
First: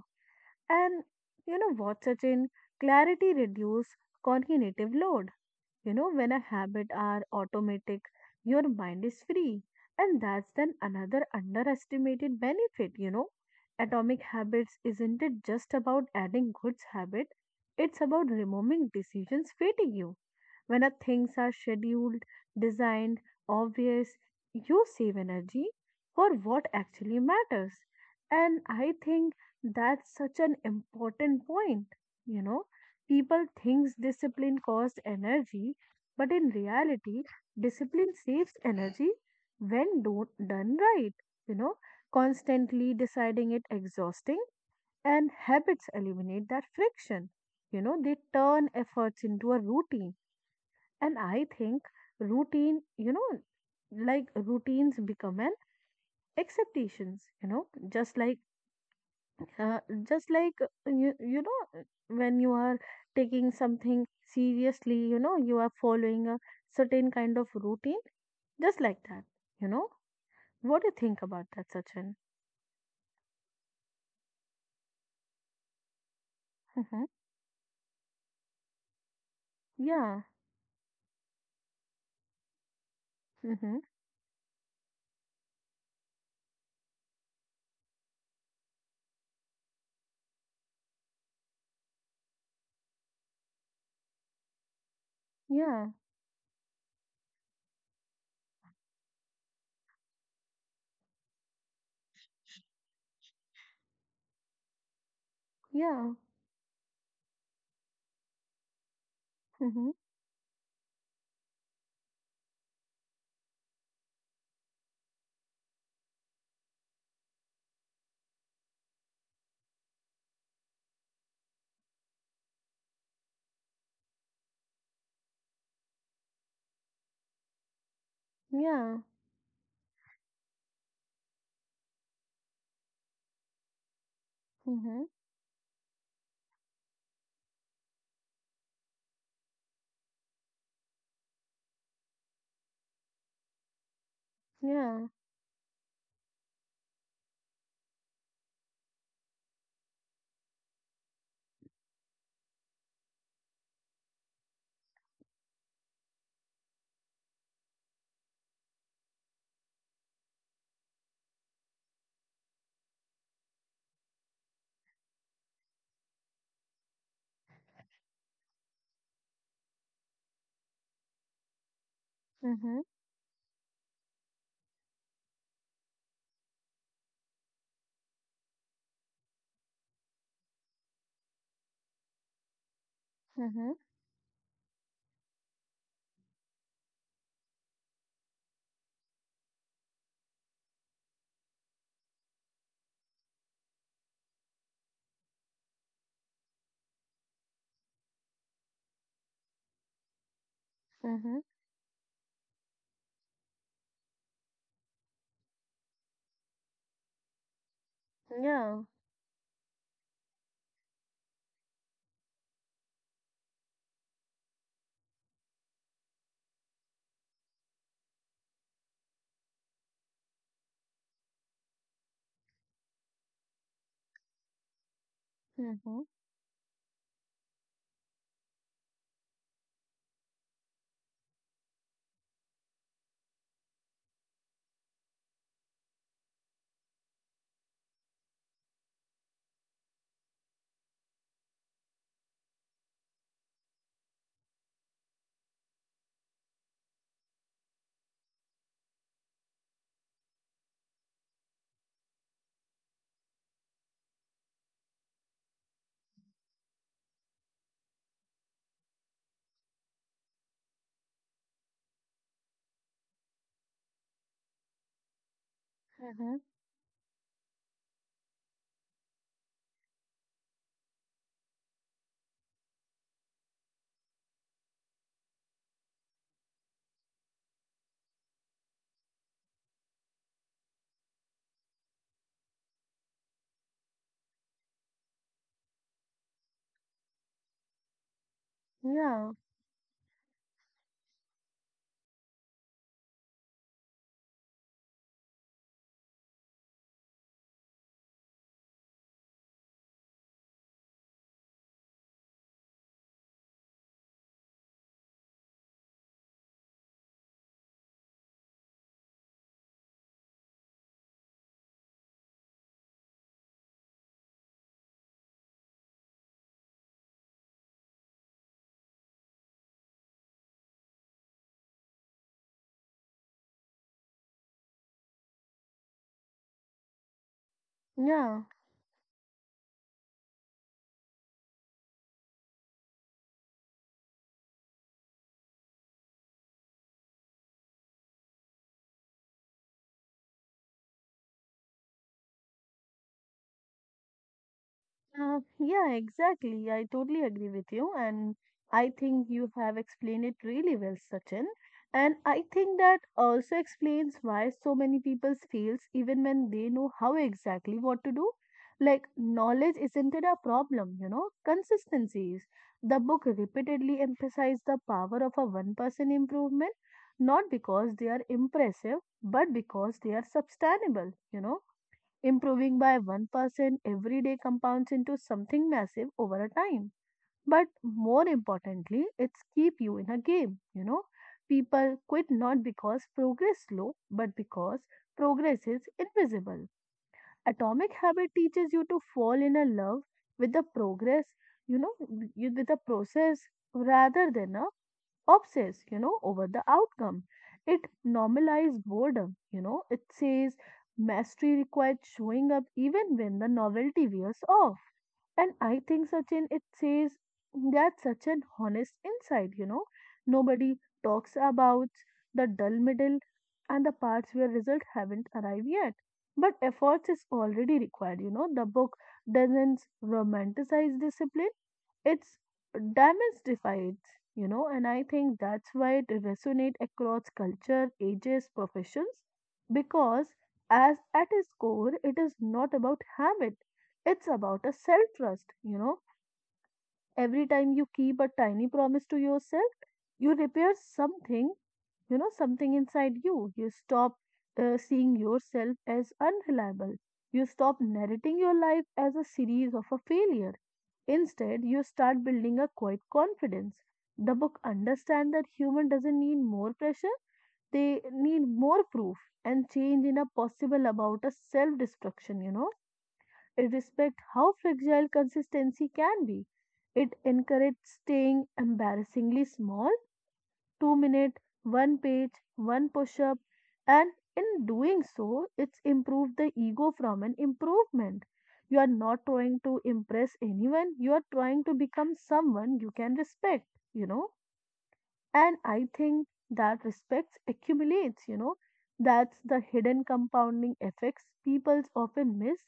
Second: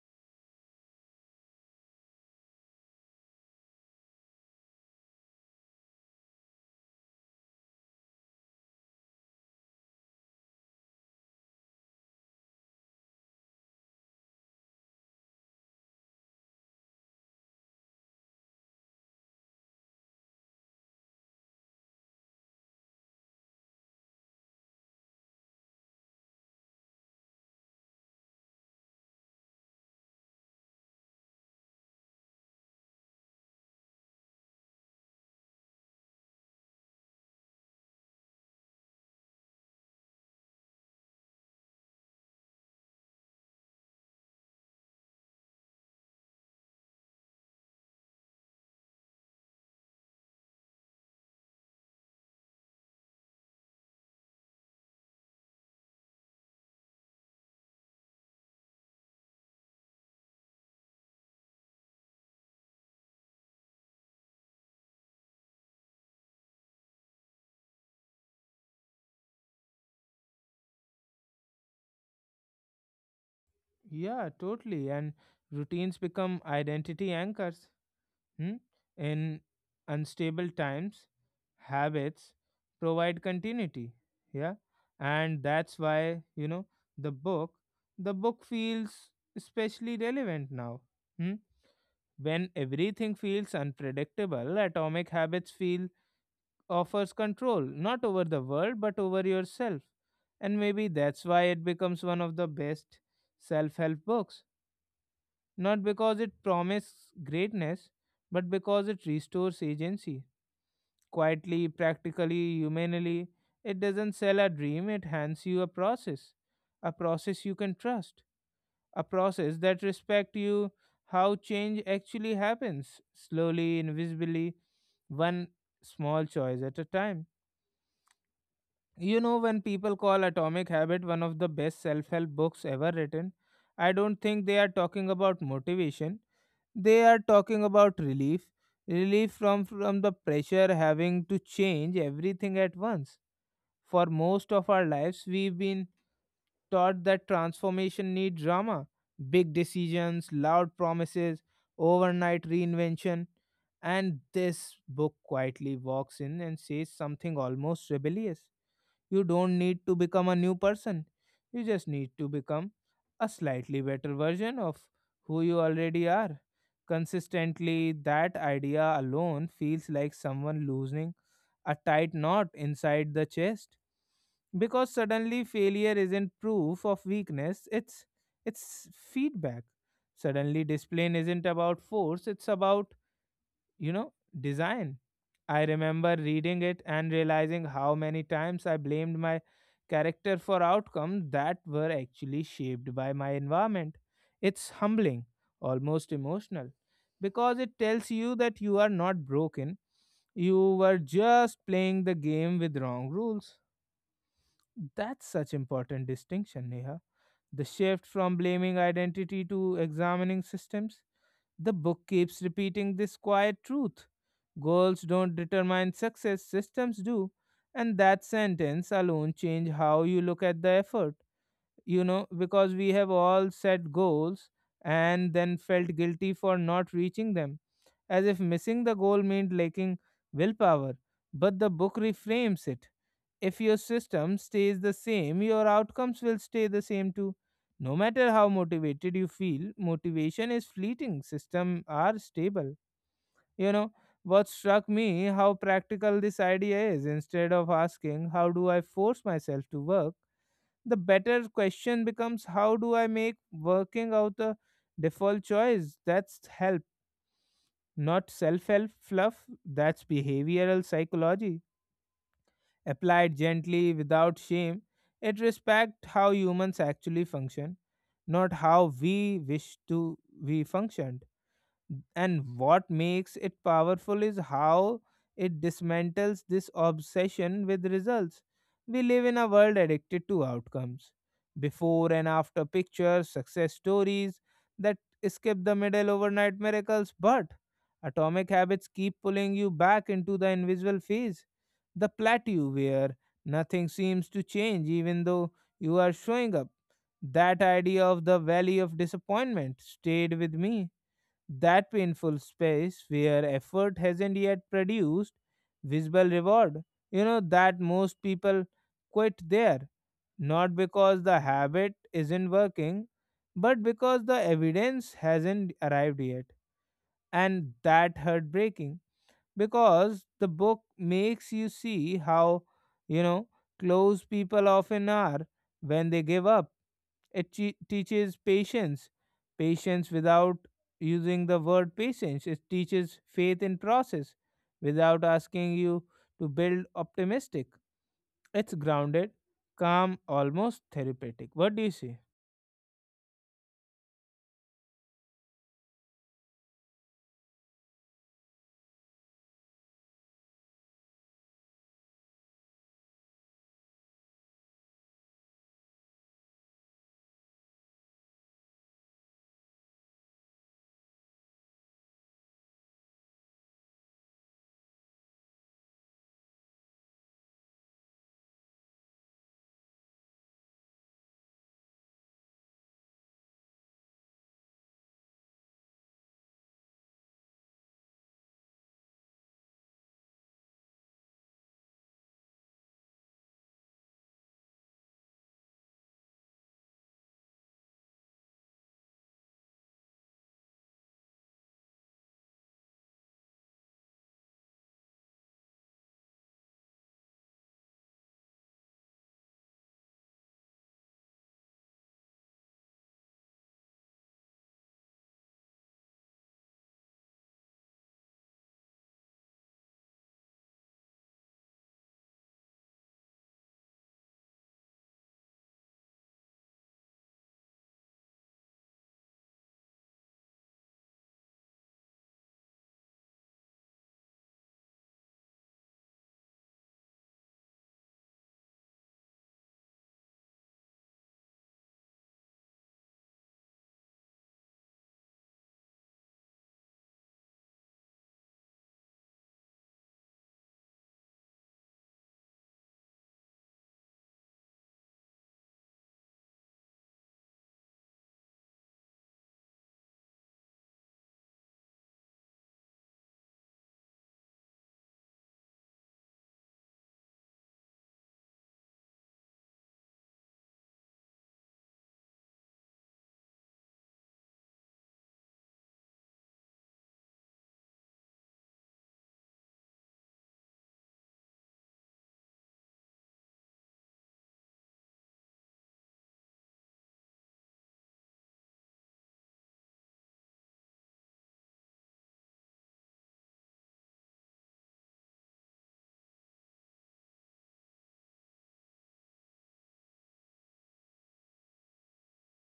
Speaker 2: And you know what, Sachin? Clarity reduces cognitive load. When a habit are automatic, your mind is free. And that's then another underestimated benefit, Atomic habits isn't it just about adding good habit, it's about removing decisions fatigue you. When our things are scheduled, designed, obvious, you save energy for what actually matters. And I think that's such an important point. You know, people thinks discipline costs energy, but in reality, discipline saves energy when done right. You know, constantly deciding it exhausting and habits eliminate that friction they turn efforts into a routine and I think routine, like routines become an acceptations, you know, just like, uh, just like, you, you know, when you are taking something seriously, you are following a certain kind of routine, just like that, you know. What do you think about that, Sachin?
Speaker 1: Yeah, totally. And routines become
Speaker 2: Mm-hmm.
Speaker 1: identity anchors. Hmm? In
Speaker 2: Yeah.
Speaker 1: unstable times, habits provide
Speaker 2: Mm-hmm.
Speaker 1: continuity. Yeah. And that's why, the book, the book feels especially relevant now. Hmm? When everything feels unpredictable, atomic habits
Speaker 2: Yeah.
Speaker 1: feel offers control, not over the world, but over yourself. And maybe that's why it becomes one of the best self help books, not
Speaker 2: Yeah.
Speaker 1: because it promises greatness, but because it restores
Speaker 2: Mm-hmm.
Speaker 1: agency. Quietly, practically, humanely, it doesn't sell a dream, it hands you a process. A process you can trust. A process that respects you how change actually happens, slowly, invisibly, one small choice at a time.
Speaker 2: Yeah.
Speaker 1: When people call Atomic Habit one of the best self help books ever written, I don't think they are
Speaker 2: Mm-hmm.
Speaker 1: talking about motivation, they are talking about relief from the pressure having to change everything at once. For most of our
Speaker 2: Yeah.
Speaker 1: lives we've been taught that transformation need drama, big decisions, loud promises, overnight reinvention. And this book quietly walks in and says something almost rebellious. You don't need to become a new person. You just need to become a slightly better version of who you already are. Consistently, that idea alone feels like someone loosening a tight knot
Speaker 2: Mm-hmm.
Speaker 1: inside the chest, because suddenly failure isn't proof of weakness, it's feedback. Suddenly discipline isn't about force, it's about,
Speaker 2: Mm-hmm.
Speaker 1: you know, design. I remember reading it and realizing how many times I blamed my character for outcomes that were actually shaped by my environment. It's humbling, almost emotional, because it tells you that you are not broken, you were
Speaker 2: Mm-hmm.
Speaker 1: just playing the game with wrong rules. That's such important distinction, Neha. The shift from blaming
Speaker 2: Yeah.
Speaker 1: identity to examining systems. The book keeps repeating this quiet truth: goals don't determine success, systems do. And that sentence alone change how you look at the effort. Because we have all set goals and then felt
Speaker 2: Mm-hmm.
Speaker 1: guilty for not reaching them, as if missing the goal meant lacking willpower. But the book reframes it, if your system stays the same, your outcomes will stay the same too. No matter how motivated you feel, motivation is fleeting, systems are stable. You know, what struck me how practical this idea is. Instead of asking, how do I force myself to work, the better question becomes, how do I make working out a default choice? That's help, not self help fluff, that's behavioral psychology applied gently without shame, it respects how
Speaker 2: Mm-hmm.
Speaker 1: humans actually function, not how we wish to we function. And what makes it powerful is how it dismantles this obsession with results. We live in a world addicted to outcomes. Before and after pictures, success stories that skip the middle, overnight miracles, but atomic habits keep
Speaker 2: Yeah.
Speaker 1: pulling you back into the invisible phase, the plateau where nothing seems to change even though you are showing up. That idea of the valley of disappointment stayed with me, that painful space where effort hasn't yet produced visible reward. You know that most people quit there, not because the habit isn't working, but because the evidence hasn't arrived yet. And that heartbreaking, because the book makes you see how, you know, close people often are when they give up. It teaches
Speaker 2: Yeah,
Speaker 1: patience, patience without using the word patience. It teaches faith in process without asking you to build optimistic. It's grounded, calm, almost therapeutic. What do you say?
Speaker 2: yeah, exactly. I totally agree with you. And I think you have explained it really well, Sachin. And I think that also explains why so many people fails even when they know how exactly what to do. Like, knowledge isn't it a problem, you know? Consistency is. The book repeatedly emphasized the power of a 1% improvement, not because they are impressive, but because they are sustainable, you know? Improving by 1% every day compounds into something massive over a time. But more importantly, it's keep you in a game, you know. People quit not because progress is slow, but because progress is invisible. Atomic habit teaches you to fall in a love with the progress, you know, with the process rather than a obsess, you know, over the outcome. It normalizes boredom, you know, it says mastery requires showing up even when the novelty wears off. And I think Sachin, it says that's such an honest insight, you know. Nobody talks about the dull middle and the parts where results haven't arrived yet. But efforts is already required, you know. The book doesn't romanticize discipline, it's demystified, you know. And I think that's why it resonates across culture, ages, professions, because as at its core it is not about habit, it's about a self trust, you know. Every time you keep a tiny promise to yourself, you repair something, you know, something inside you. You stop seeing yourself as unreliable, you stop narrating your life as a series of a failure. Instead, you start building a quiet confidence. The book understands that human doesn't need more pressure, they need more proof, and change in a possible about a self destruction, you know. It respect how fragile consistency can be, it encourages staying embarrassingly small. 2 minutes, one page, one push up, and in doing so, it's improved the ego from an improvement. You are not trying to impress anyone, you are trying to become someone you can respect, you know. And I think that respect accumulates, you know. That's the hidden compounding effects people often miss,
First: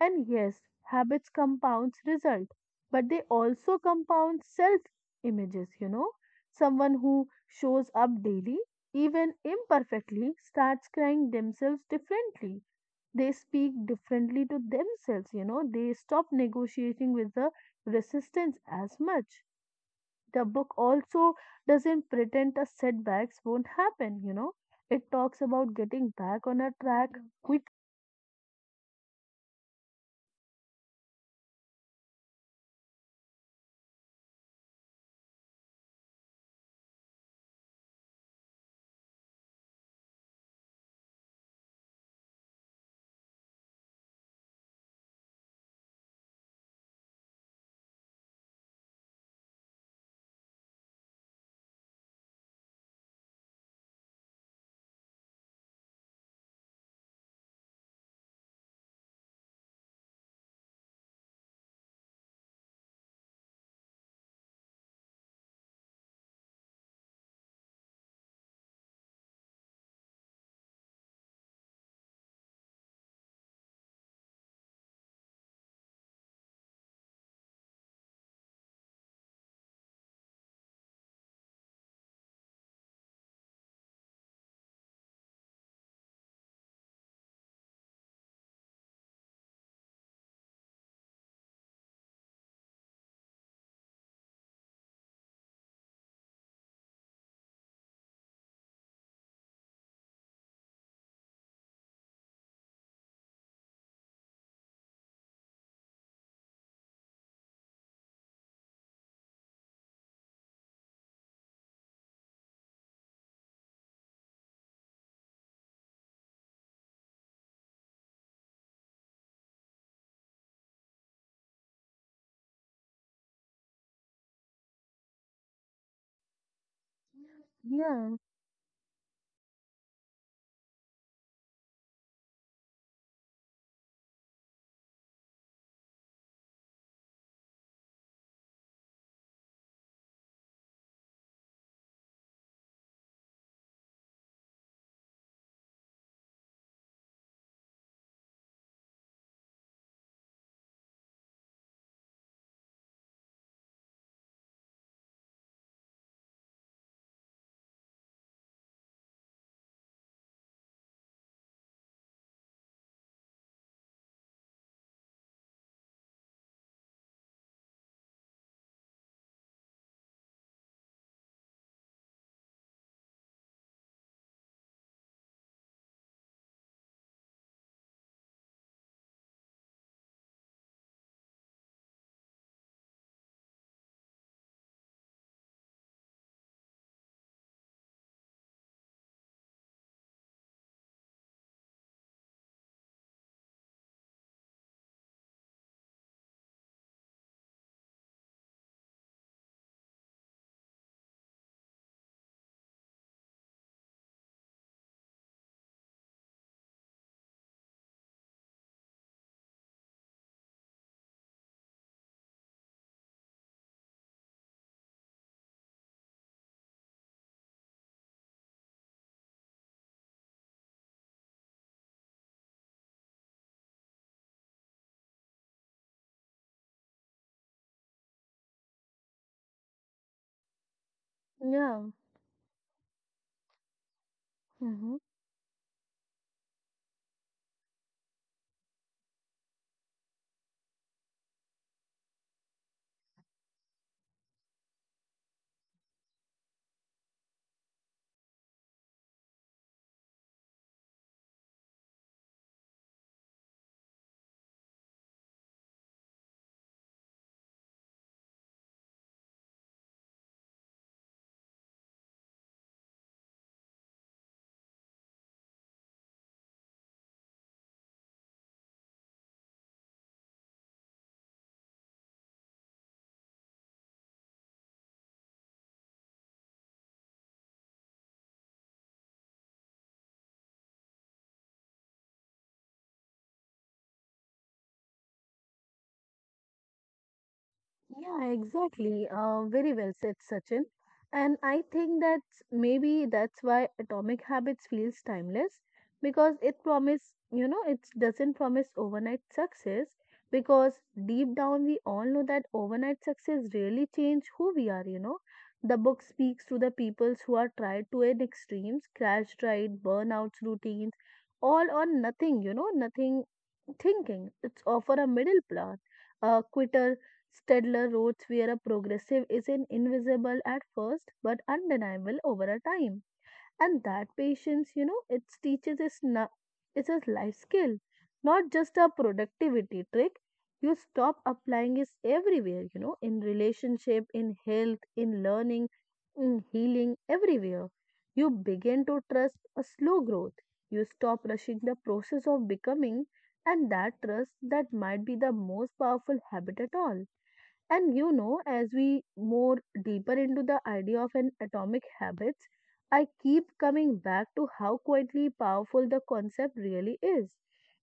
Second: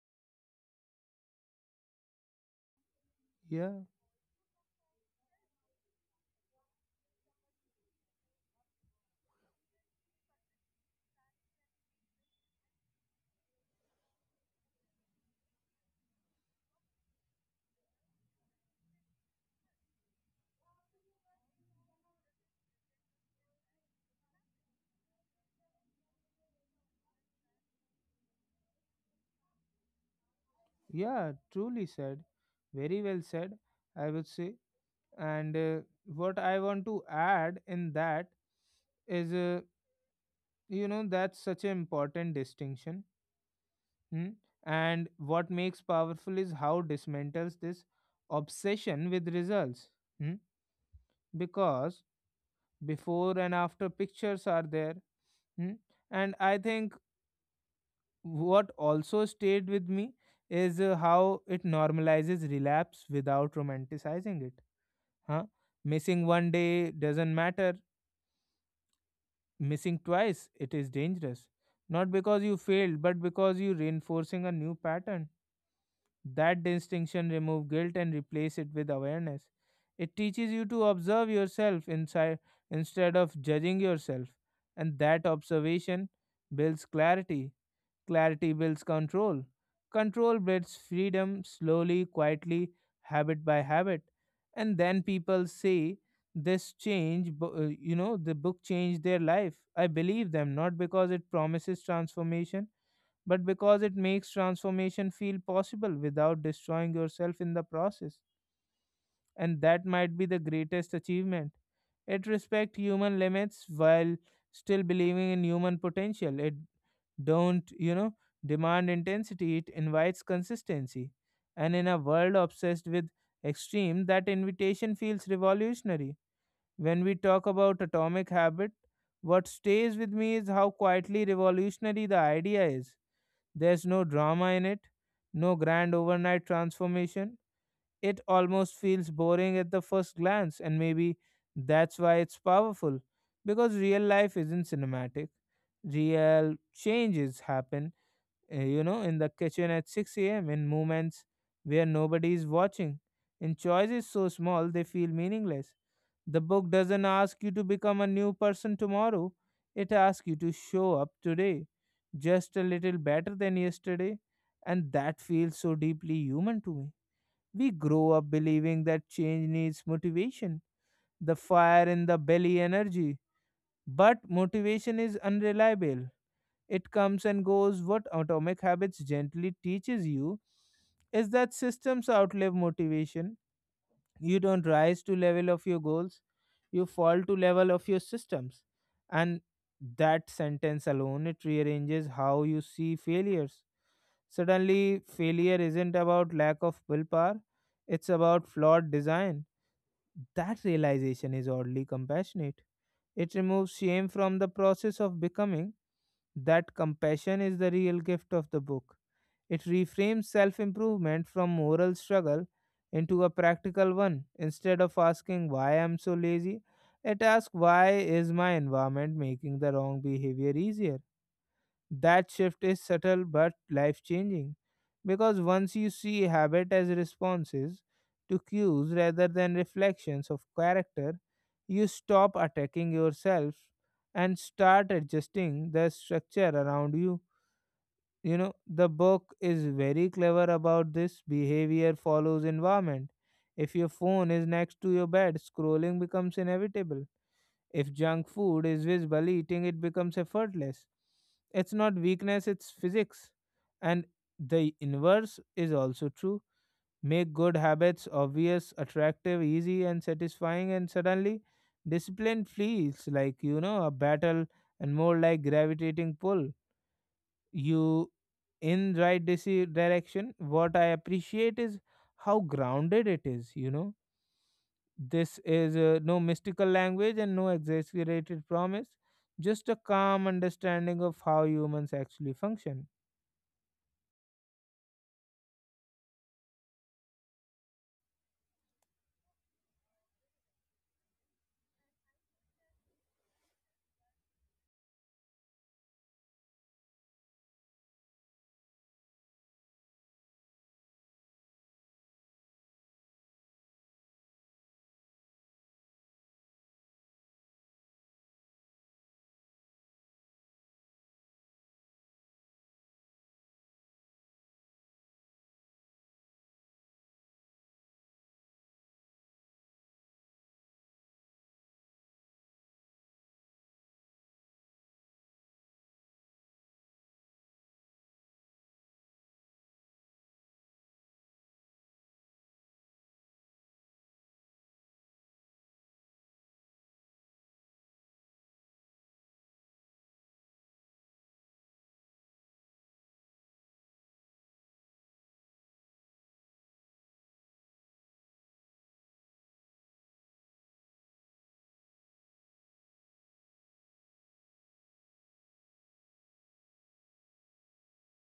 Speaker 2: and yes, habits compounds result, but they
Speaker 1: Yeah,
Speaker 2: also compound self images, you know. Someone who shows up daily, even imperfectly, starts crying themselves differently. They speak differently to themselves, you know. They stop negotiating with the resistance as much. The book also doesn't pretend the setbacks won't happen, you know. It talks about getting back on a track. Quick.
Speaker 1: yeah, truly said. Very well said, I would say. And what I want to add in that is, that's such an important distinction. Mm. And what makes powerful is how dismantles this obsession with results. Mm. Because before and after pictures are there. Mm. And I think what also stayed with me is how it normalizes relapse without romanticizing it. Huh? Missing one day doesn't matter. Missing twice, it is dangerous. Not because you failed, but because you're reinforcing a new pattern. That distinction removes guilt and replace it with awareness. It teaches you to observe yourself inside instead of judging yourself, and that observation builds clarity. Clarity builds control. Control builds freedom, slowly, quietly, habit by habit. And then people say, the book changed their life. I believe them, not because it promises transformation, but because it makes transformation feel possible without destroying yourself in the process. And that might be the greatest achievement. It respects human limits while still believing in human potential. It don't, demand intensity, it invites consistency. And in a world obsessed with extreme, that invitation feels revolutionary. When we talk about
Speaker 2: Yeah,
Speaker 1: atomic habit, what stays with me is how quietly revolutionary the idea is. There's no drama in it, no grand overnight transformation. It almost feels boring at the first glance, and maybe that's why it's powerful. Because real life isn't cinematic. Real changes happen, in the kitchen at 6 a.m., in moments where nobody is watching, in choices so small they feel meaningless. The book doesn't ask you to become a new person tomorrow, it asks you to show up today, just a little better than yesterday. And that feels so deeply human to me. We grow up believing that change needs motivation, the fire in the belly energy. But motivation is unreliable. It comes and goes. What Atomic Habits gently teaches you is that systems outlive motivation. You don't rise to level of your goals, you fall to level of your systems. And that sentence alone, it rearranges how you see failures. Suddenly failure isn't about lack of willpower, it's about flawed design. That realization is oddly compassionate. It removes shame from the process of becoming. That compassion is the real gift of the book. It reframes self improvement from moral struggle into a practical one. Instead of asking why I'm so lazy, it asks why is my environment making the wrong behavior easier. That shift is subtle but life changing, because once you see habit as responses to cues rather than reflections of character, you
Speaker 2: yeah.
Speaker 1: stop attacking yourself and start
Speaker 2: Mhm.
Speaker 1: adjusting the structure around you. The book is very clever about this. Behavior follows environment. If your phone is next to your bed, scrolling becomes inevitable. If junk food is visible, eating it becomes effortless. It's not weakness, it's physics. And the inverse is also true. Make good habits obvious, attractive, easy, and satisfying, and suddenly discipline feels like, a battle, and more like gravitating pull you in right direction. What I appreciate is how grounded it is. This is, no mystical language and no exaggerated promise, just a calm understanding of how humans actually function.
Speaker 2: Yeah, exactly. Very well said, Sachin. And I think that's maybe that's why Atomic Habits feels timeless, because it promise, you know, it doesn't promise overnight success, because deep down we all know that overnight success really change who we are, you know. The book speaks to the peoples who are tried to an extremes, crash diet, burnouts, routines, all or nothing, you know, nothing thinking. It's offer a middle path, a quitter Stedler wrote, where a progressive is in invisible at first but undeniable over a time. And that patience, you know, it teaches us no, it's a life skill, not just a productivity trick. You stop applying it everywhere, you know, in relationship, in health, in learning, in healing, everywhere. You begin to trust a slow growth. You stop rushing the process of becoming, and that trust, that might be the most powerful habit at all. And you know, as we more deeper into the idea of an atomic habits, I keep coming back to how quietly powerful the concept really is.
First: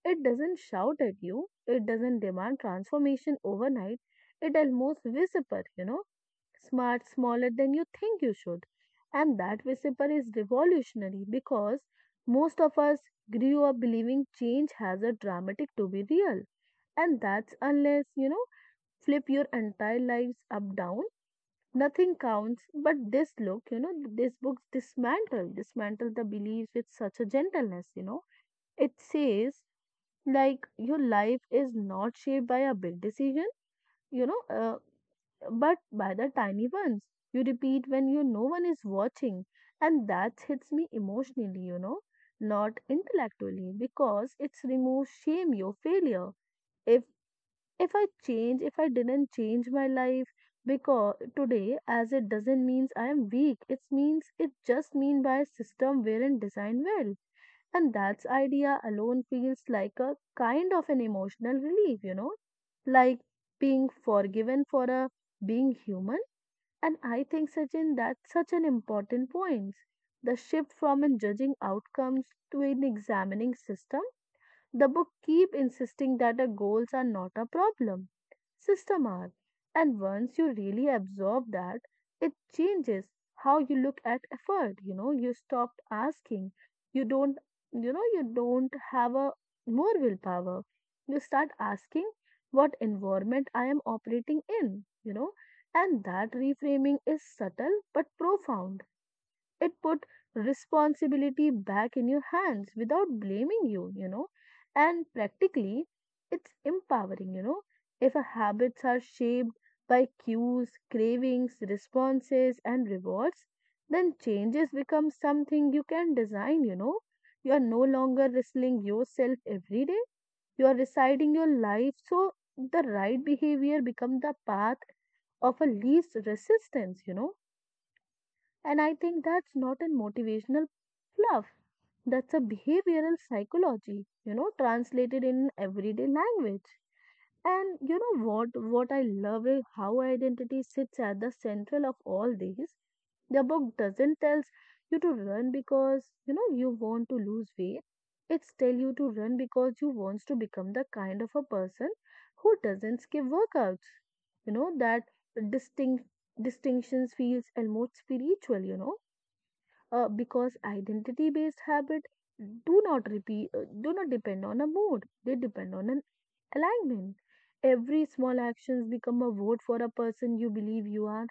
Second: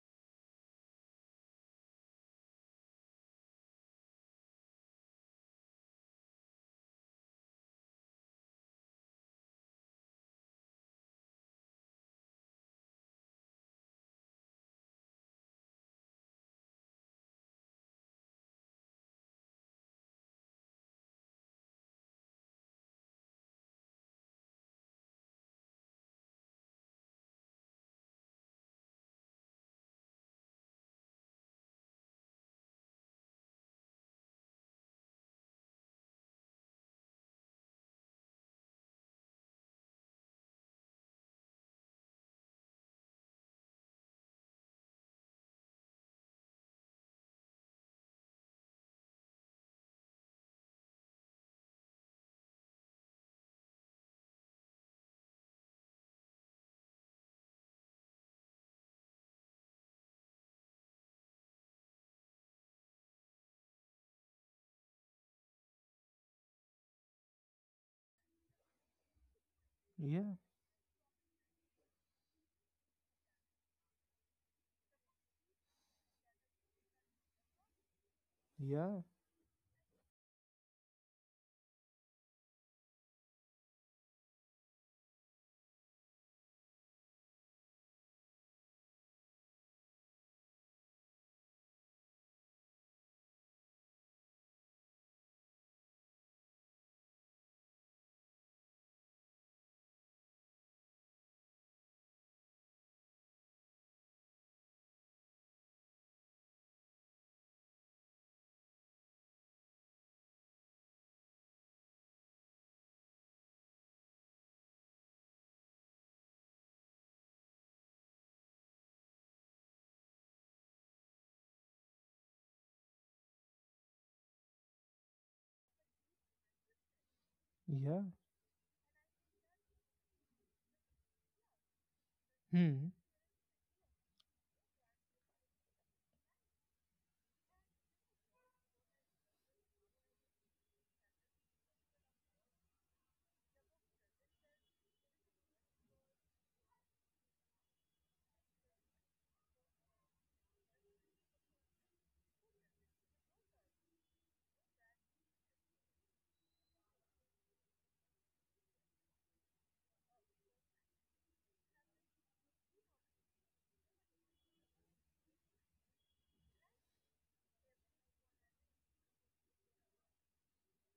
Speaker 2: It doesn't shout at you, it doesn't demand transformation overnight, it almost whisper, you know, smart, smaller than you think you should. And that whisper is revolutionary, because most of us grew up believing change has a dramatic to be real. And that's unless, you know, flip your entire lives up down, nothing counts but this look, you know. This book dismantle the beliefs with such a gentleness, you know. It says, like, your life is not shaped by a big decision, you know, but by the tiny ones you repeat when you no one is watching. And that hits me emotionally, you know, not intellectually, because it's removes shame your failure. If if I change, if I didn't change my life because today, as it doesn't means I am weak. It means it just mean by a system weren't designed well. And that's idea alone feels like a kind of an emotional relief, you know, like being forgiven for a being human. And I think Sachin, that's such an important point. The
Speaker 1: Yeah,
Speaker 2: shift from in judging outcomes to in examining system. The book keep insisting that the goals are not a problem. System
Speaker 1: yeah,
Speaker 2: are. And once you really absorb that, it changes how you look at effort. You know, you stop asking. You don't, you know, you don't have a more willpower. You start asking what environment I am operating in, you know, and that reframing is subtle but profound. It put responsibility back in your hands without blaming you, you know. And practically, it's empowering, you know. If our habits are shaped by cues, cravings, responses and rewards, then changes become something you can design, you know. You are no longer wrestling yourself every day, you are deciding your life, so the right behavior becomes the path of a least resistance, you know.
Speaker 1: yeah.
Speaker 2: And I think that's not a motivational fluff. That's a
Speaker 1: Hmm?
Speaker 2: behavioral psychology, you know, translated in everyday language. And you know what? What I love is how identity sits at the central of all these. The book doesn't tell you to run because you know you want to lose weight. It's tell you to run because you wants to become the kind of a person who doesn't skip workouts. You know that distinct distinctions feels almost spiritual. You know, because identity based habit do not depend on a mood, they depend on an alignment. Every small actions become a vote for a person you believe you are,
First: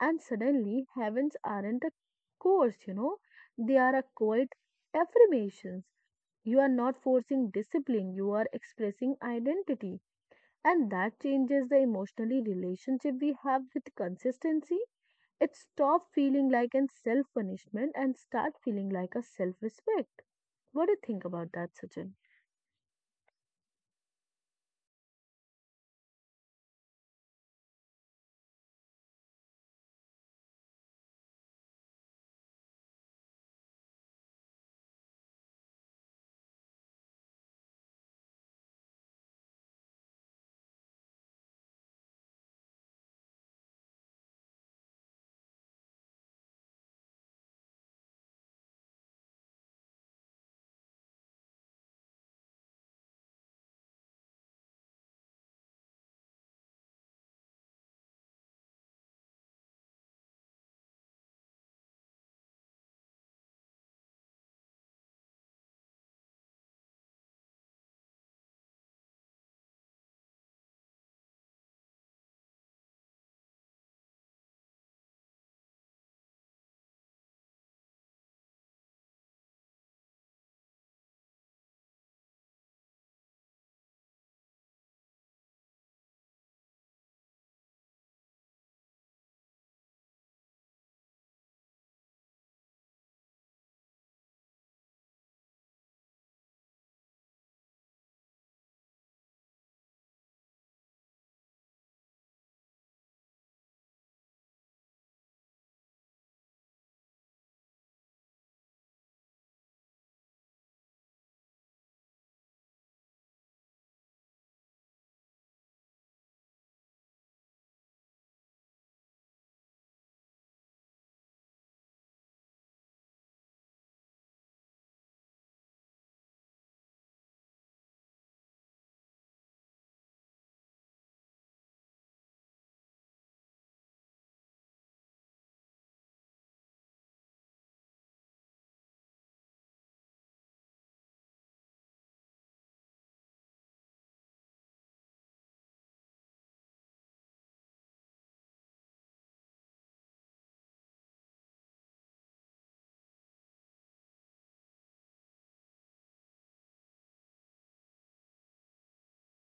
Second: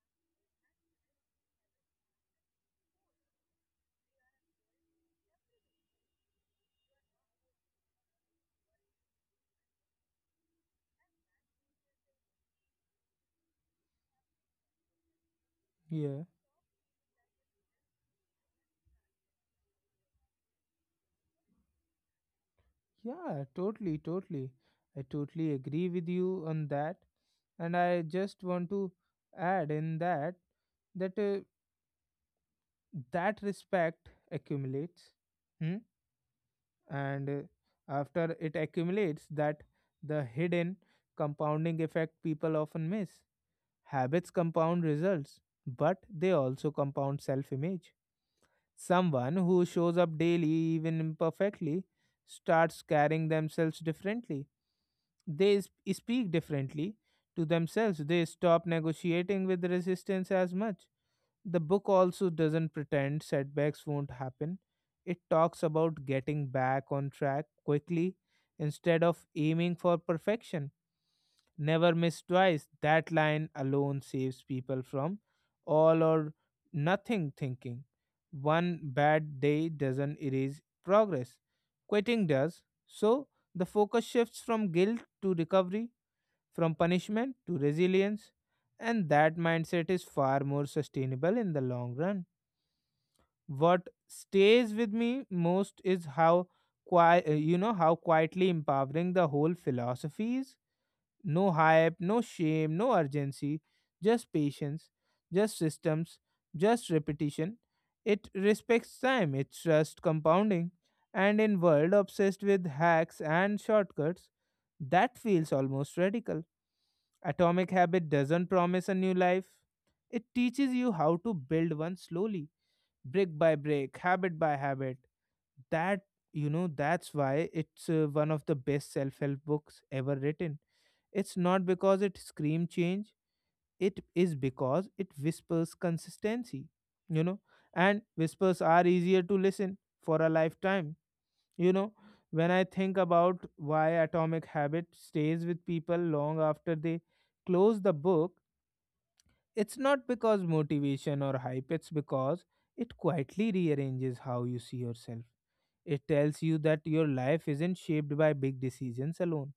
Speaker 2: and suddenly heavens aren't a course, you know, they are a quiet affirmations. You are not forcing discipline, you are expressing identity, and that changes the emotionally relationship we have with consistency. It
Speaker 1: Yeah,
Speaker 2: stops feeling like an self punishment and start feeling like a self respect. What do you think about that, Sachin?
Speaker 1: yeah, totally, totally, I totally agree with you on that. And I just want to add in that that uh, that respect accumulates. Hmm. And after it accumulates that, the hidden compounding effect people often miss. Habits compound results, but they also compound self image. Someone who shows up daily, even imperfectly, starts carrying themselves differently. They speak differently to themselves, they stop negotiating with resistance as much. The book also doesn't pretend setbacks won't happen. It talks about getting back on track quickly instead of aiming for perfection. Never miss twice. That line alone saves people from all or nothing thinking. One bad day doesn't erase progress, quitting does. So the focus shifts from guilt to recovery, from punishment to resilience, and that mindset is far more sustainable in the long run. What stays with me most is how quiet you know how quietly empowering the whole philosophy is. No hype, no shame, no urgency, just patience, just systems, just repetition. It respects time, it trusts compounding, and in world obsessed with hacks and shortcuts, that feels almost radical. Atomic habit doesn't promise a new life, it teaches you how to build one slowly, brick by brick, habit by habit. That, that's why it's one of the best self help books ever written. It's not because it screams change, it is because it whispers consistency, you know, and whispers are easier to listen for a lifetime, you know. When I think about why Atomic Habit stays with people long after they close the book, it's not because motivation or hype, it's because it quietly rearranges how you see yourself. It tells you that your life isn't shaped by big decisions alone,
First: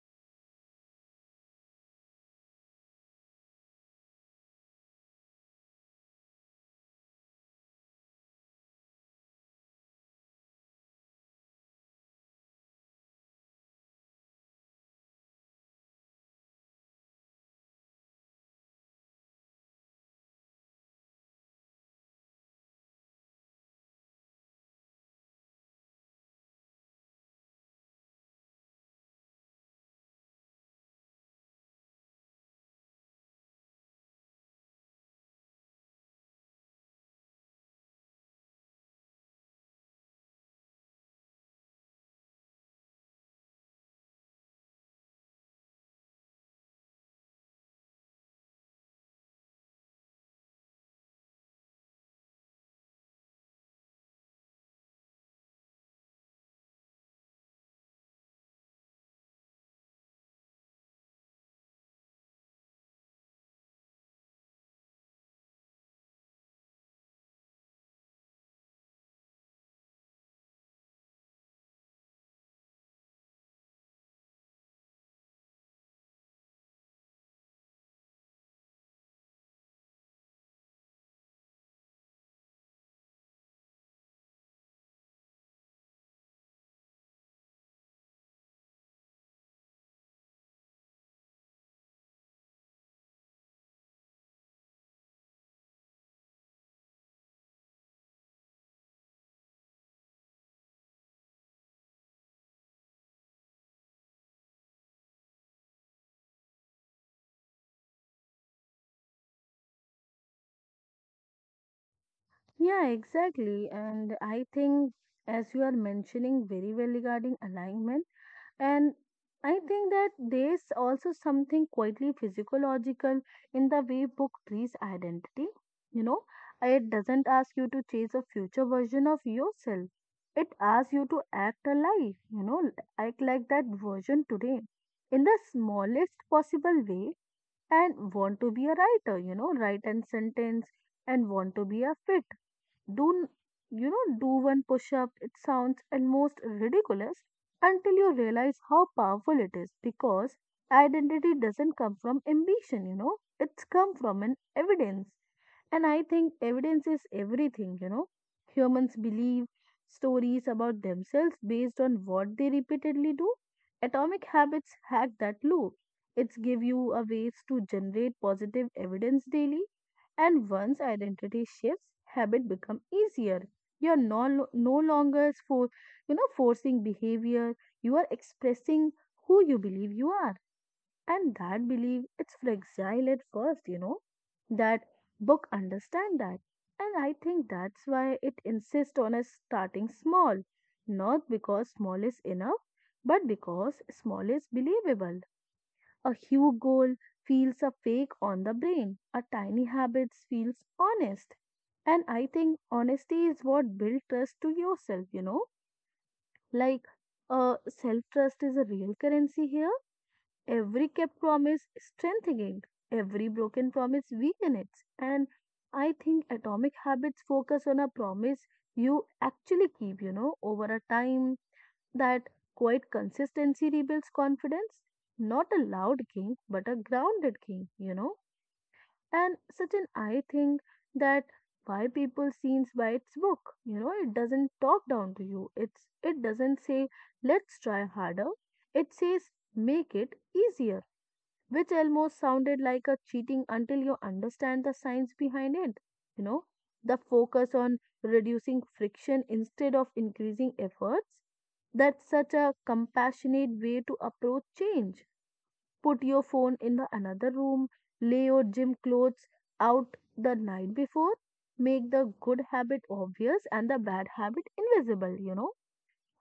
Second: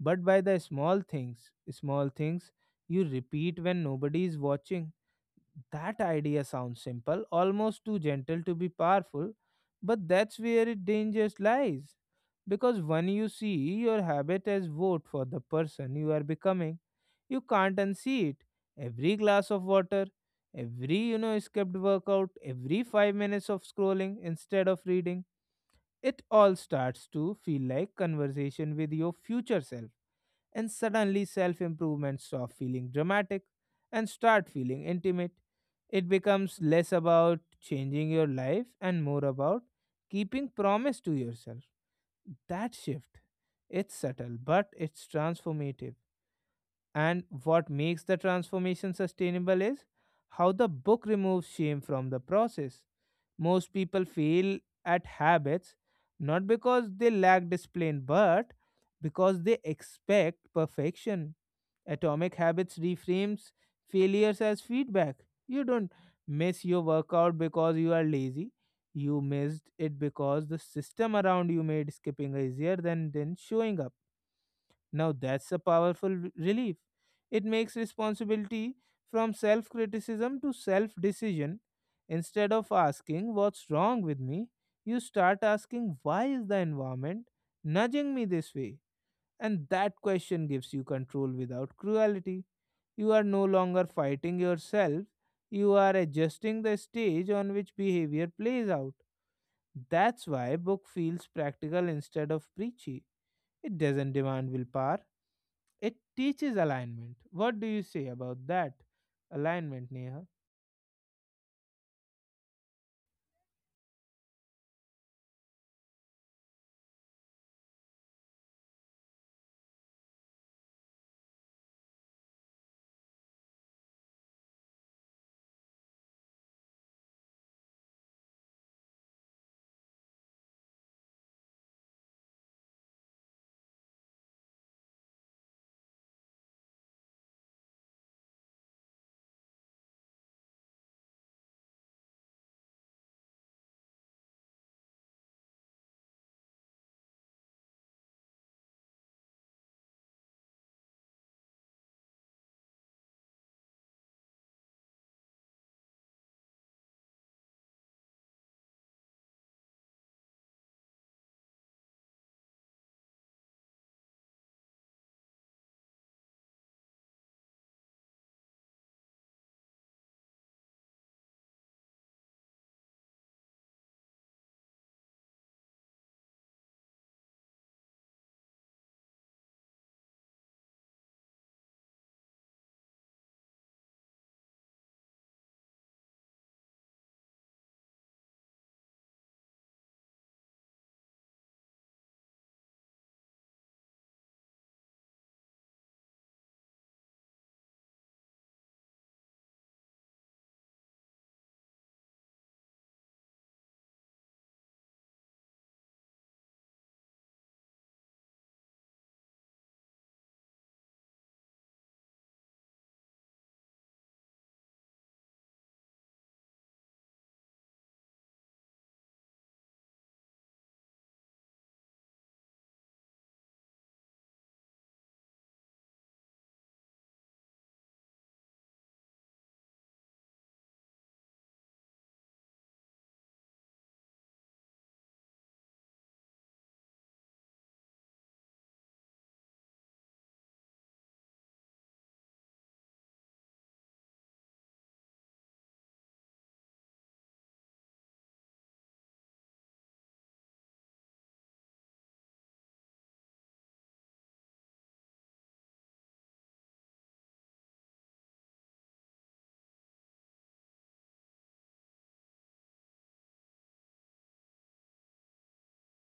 Speaker 1: but by the small things you repeat when nobody is watching. That idea sounds simple, almost too gentle to be powerful, but that's where it dangerous lies. Because when you see your habit as vote for the person you are becoming, you can't unsee it. Every glass of water, every escaped workout, every 5 minutes of scrolling instead of reading, it all starts to feel like conversation with your future self, and suddenly self improvement stop feeling dramatic and start feeling intimate. It becomes less about changing your life and more about keeping promise to yourself. That shift, it's subtle but it's transformative. And what makes the transformation sustainable is how the book removes shame from the process. Most people fail at habits not because they lack discipline, but because they expect perfection. Atomic Habits reframes failures as feedback. You don't miss your workout because you are lazy. You missed it because the system around you made skipping easier than then showing up. Now that's a powerful relief. It makes responsibility from self criticism to self decision. Instead of asking, "What's wrong with me?" you start asking, "Why is the environment nudging me this way?" And that question gives you control without cruelty. You are no longer fighting yourself, you are adjusting the stage on which behavior plays out. That's why book feels practical instead of preachy. It doesn't demand willpower, it teaches alignment. What do you say about that? Alignment, Neha.
Speaker 2: Yeah, exactly. And I think, as you are mentioning very well regarding alignment. And I think that there's also something quietly physiological in the way book treats identity. You know, it doesn't ask you to chase a future version of yourself. It asks you to act alive, you know, act like that version today in the smallest possible way. And want to be a writer, you know, write and sentence. And want to be a fit, do n- you know, do one push up. It sounds almost ridiculous until you realize how powerful it is, because identity doesn't come from ambition, you know, it's come from an evidence. And I think evidence is everything, you know. Humans believe stories about themselves based on what they repeatedly do. Atomic habits hack that loop, it's give you a ways to generate positive evidence daily, and once identity shifts, habit become easier. You are no longer you know, forcing behavior. You are expressing who you believe you are. And that belief, it's fragile at first, you know. That book understand that. And I think that's why it insists on us starting small. Not because small is enough, but because small is believable. A hue goal feels a fake on the brain. A tiny habits feels honest. And I think honesty is what builds trust to yourself, you know? Like, self trust is a real currency here. Every kept promise strengthening it, every broken promise weaken it. And I think atomic habits focus on a promise you actually keep, you know, over a time. That quiet consistency rebuilds confidence. Not a loud king, but a grounded king, you know. And such an, I think, that why people scenes by its book. You know, it doesn't talk down to you. It's it doesn't say let's try harder. It says make it easier, which almost sounded like a cheating until you understand the science behind it. You know, the focus on reducing friction instead of increasing efforts. That's such a compassionate way to approach change. Put your phone in the another room, lay your gym clothes out the night before, make the good habit obvious and the bad habit invisible, you know.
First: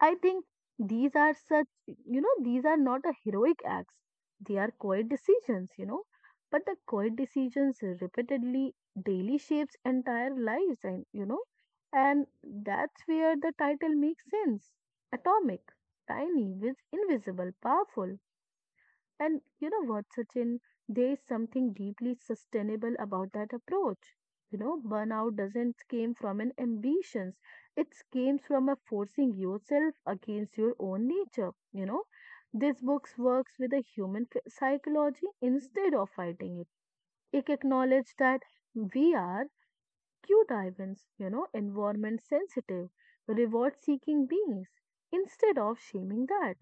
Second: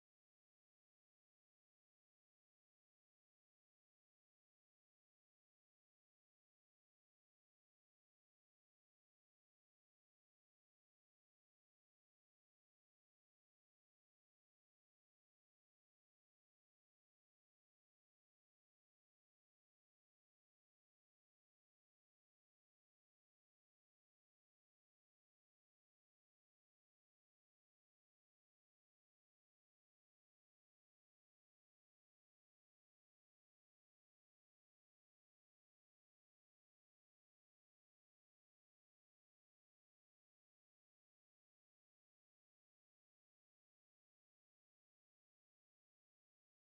Speaker 2: I think these are such, you know, these are not a heroic acts. They are quiet decisions, you know. But the quiet decisions repeatedly daily shapes entire lives, and you know, and that's where the title makes sense. Atomic, tiny, with invisible, powerful. And you know what, Sachin? There is something deeply sustainable about that approach. Burnout doesn't came from an ambitions. It came from a forcing yourself against your own nature. This book works with a human psychology instead of fighting it. It acknowledges that we are Q divins, environment sensitive, reward seeking beings, instead of shaming that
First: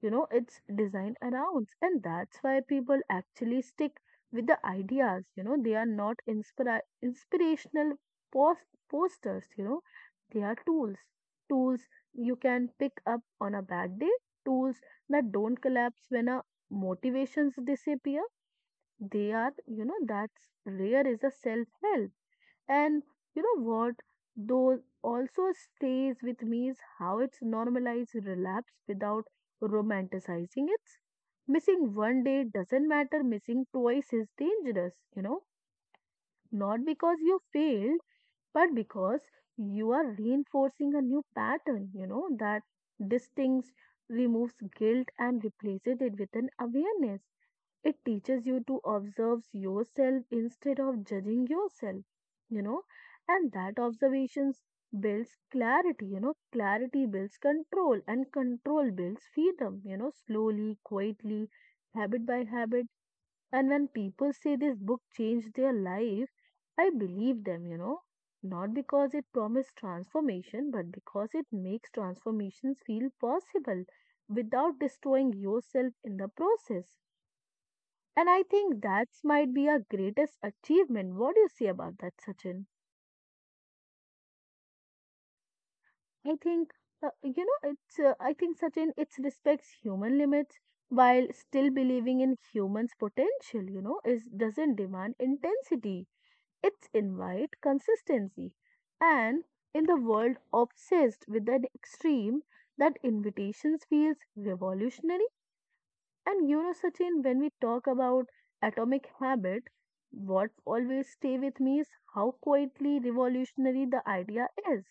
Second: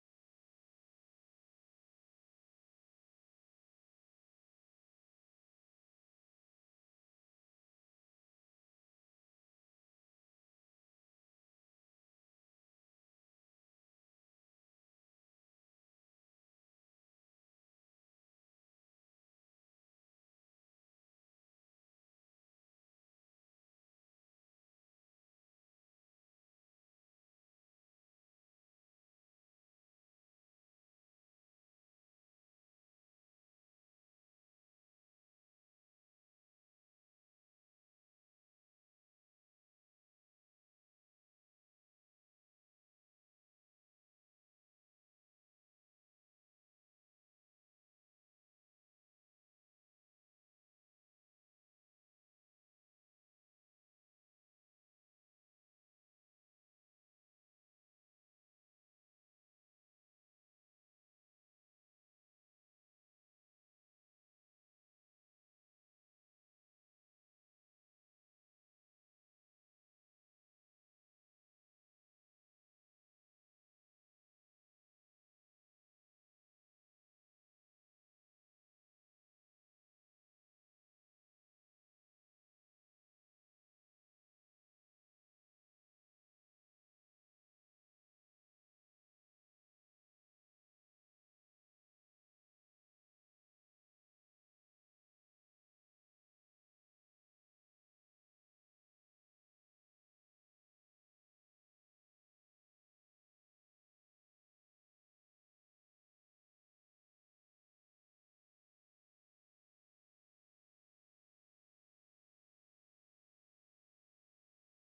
Speaker 2: it's designed around, and that's why people actually stick with the ideas. They are not inspirational, posters. They are tools, tools you can pick up on a bad day, tools that don't collapse when a motivations disappear. They are, that's rare is a self help. And you know what? Though also stays with me is how it's normalized relapse without romanticizing it. Missing one day doesn't matter, missing twice is dangerous, not because you failed, but because you are reinforcing a new pattern, that distinct removes guilt and replaces it with an awareness. It teaches you to observe yourself instead of judging yourself, you know, and that observations builds clarity, clarity builds control, and control builds freedom, slowly, quietly, habit by habit. And when people say this book changed their life, I believe them, not because it promised transformation, but because it makes transformations feel possible without destroying yourself in the process. And I think that might be our greatest achievement. What do you say about that, Sachin? I think Sachin, it respects human limits while still believing in humans' potential. Is doesn't demand intensity. It's invite consistency, and in the world obsessed with an extreme, that invitations feels revolutionary. And Sachin, when we talk about atomic habit, what always stay with me is how quietly revolutionary the idea is.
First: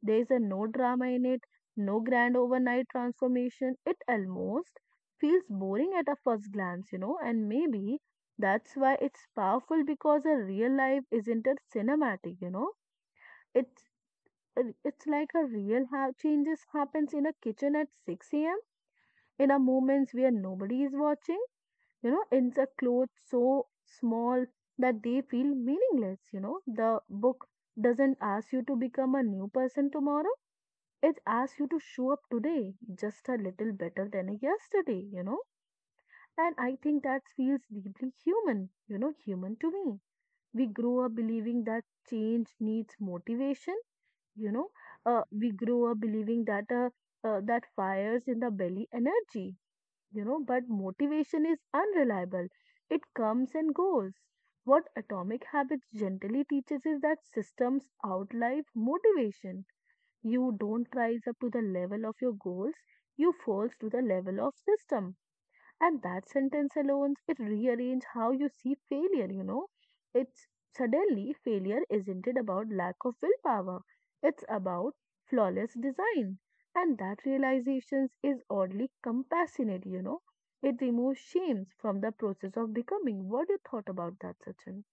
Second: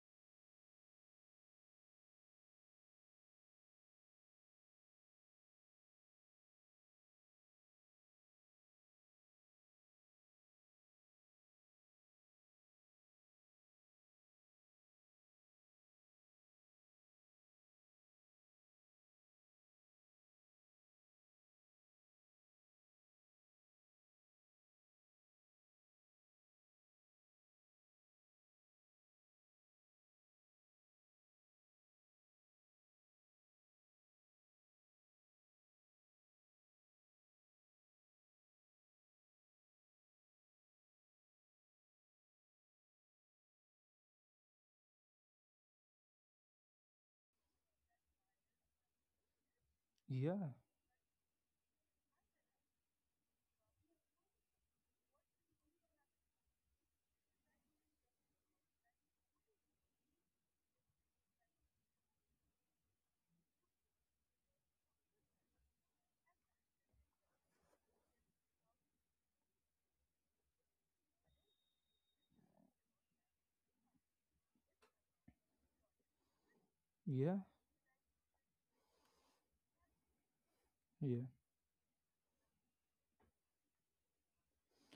Speaker 2: There is a no drama in it, no grand overnight transformation. It almost feels boring at a first glance, and maybe that's why it's powerful because a real life isn't a cinematic. It's it's like a real changes happens in a kitchen at 6 a.m. in a moments where nobody is watching. Insert clothes so small that they feel meaningless. The book doesn't ask you to become a new person tomorrow. It asks you to show up today just a little better than yesterday. And I think that feels deeply human, human to me. We grow up believing that change needs motivation, you know. We grow up believing that that fires in the belly energy,
Speaker 1: Yeah,
Speaker 2: but motivation is unreliable. It comes and goes. What Atomic Habits gently teaches is that systems outlive motivation. You don't rise up to the level of your goals, you fall to the level of system, and that sentence alone, it rearrange how you see failure. It's Suddenly failure isn't it about lack of willpower. It's about flawless design. And that
Speaker 1: yeah,
Speaker 2: realization is oddly compassionate. It
Speaker 1: yeah.
Speaker 2: removes shame from the process of becoming. What do you thought about that, Sachin?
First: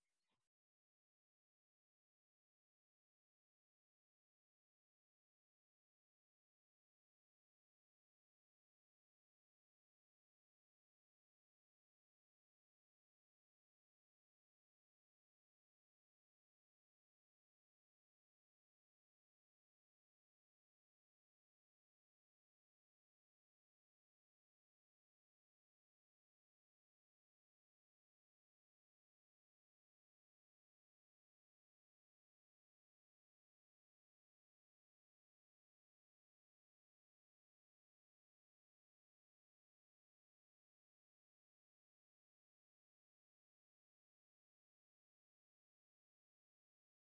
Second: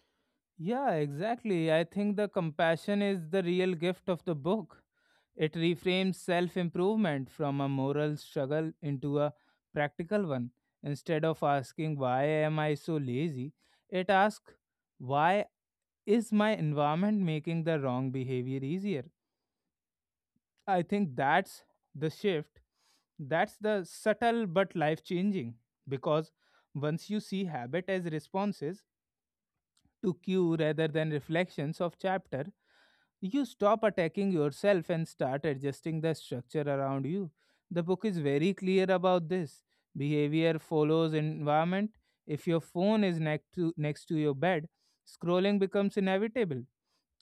Speaker 1: Yeah, exactly. I think the compassion is the real gift of the book. It reframes self improvement from a moral struggle into a practical one. Instead of asking, "Why am I so lazy?" it asks, "Why is my environment making the wrong behavior easier?" I think that's the shift. That's the subtle but life changing, because once you see habit as responses to cue rather than reflections of chapter, you stop attacking yourself and start adjusting the structure around you. The book is very clear about this. Behavior follows environment. If your phone is next to your bed, scrolling becomes inevitable.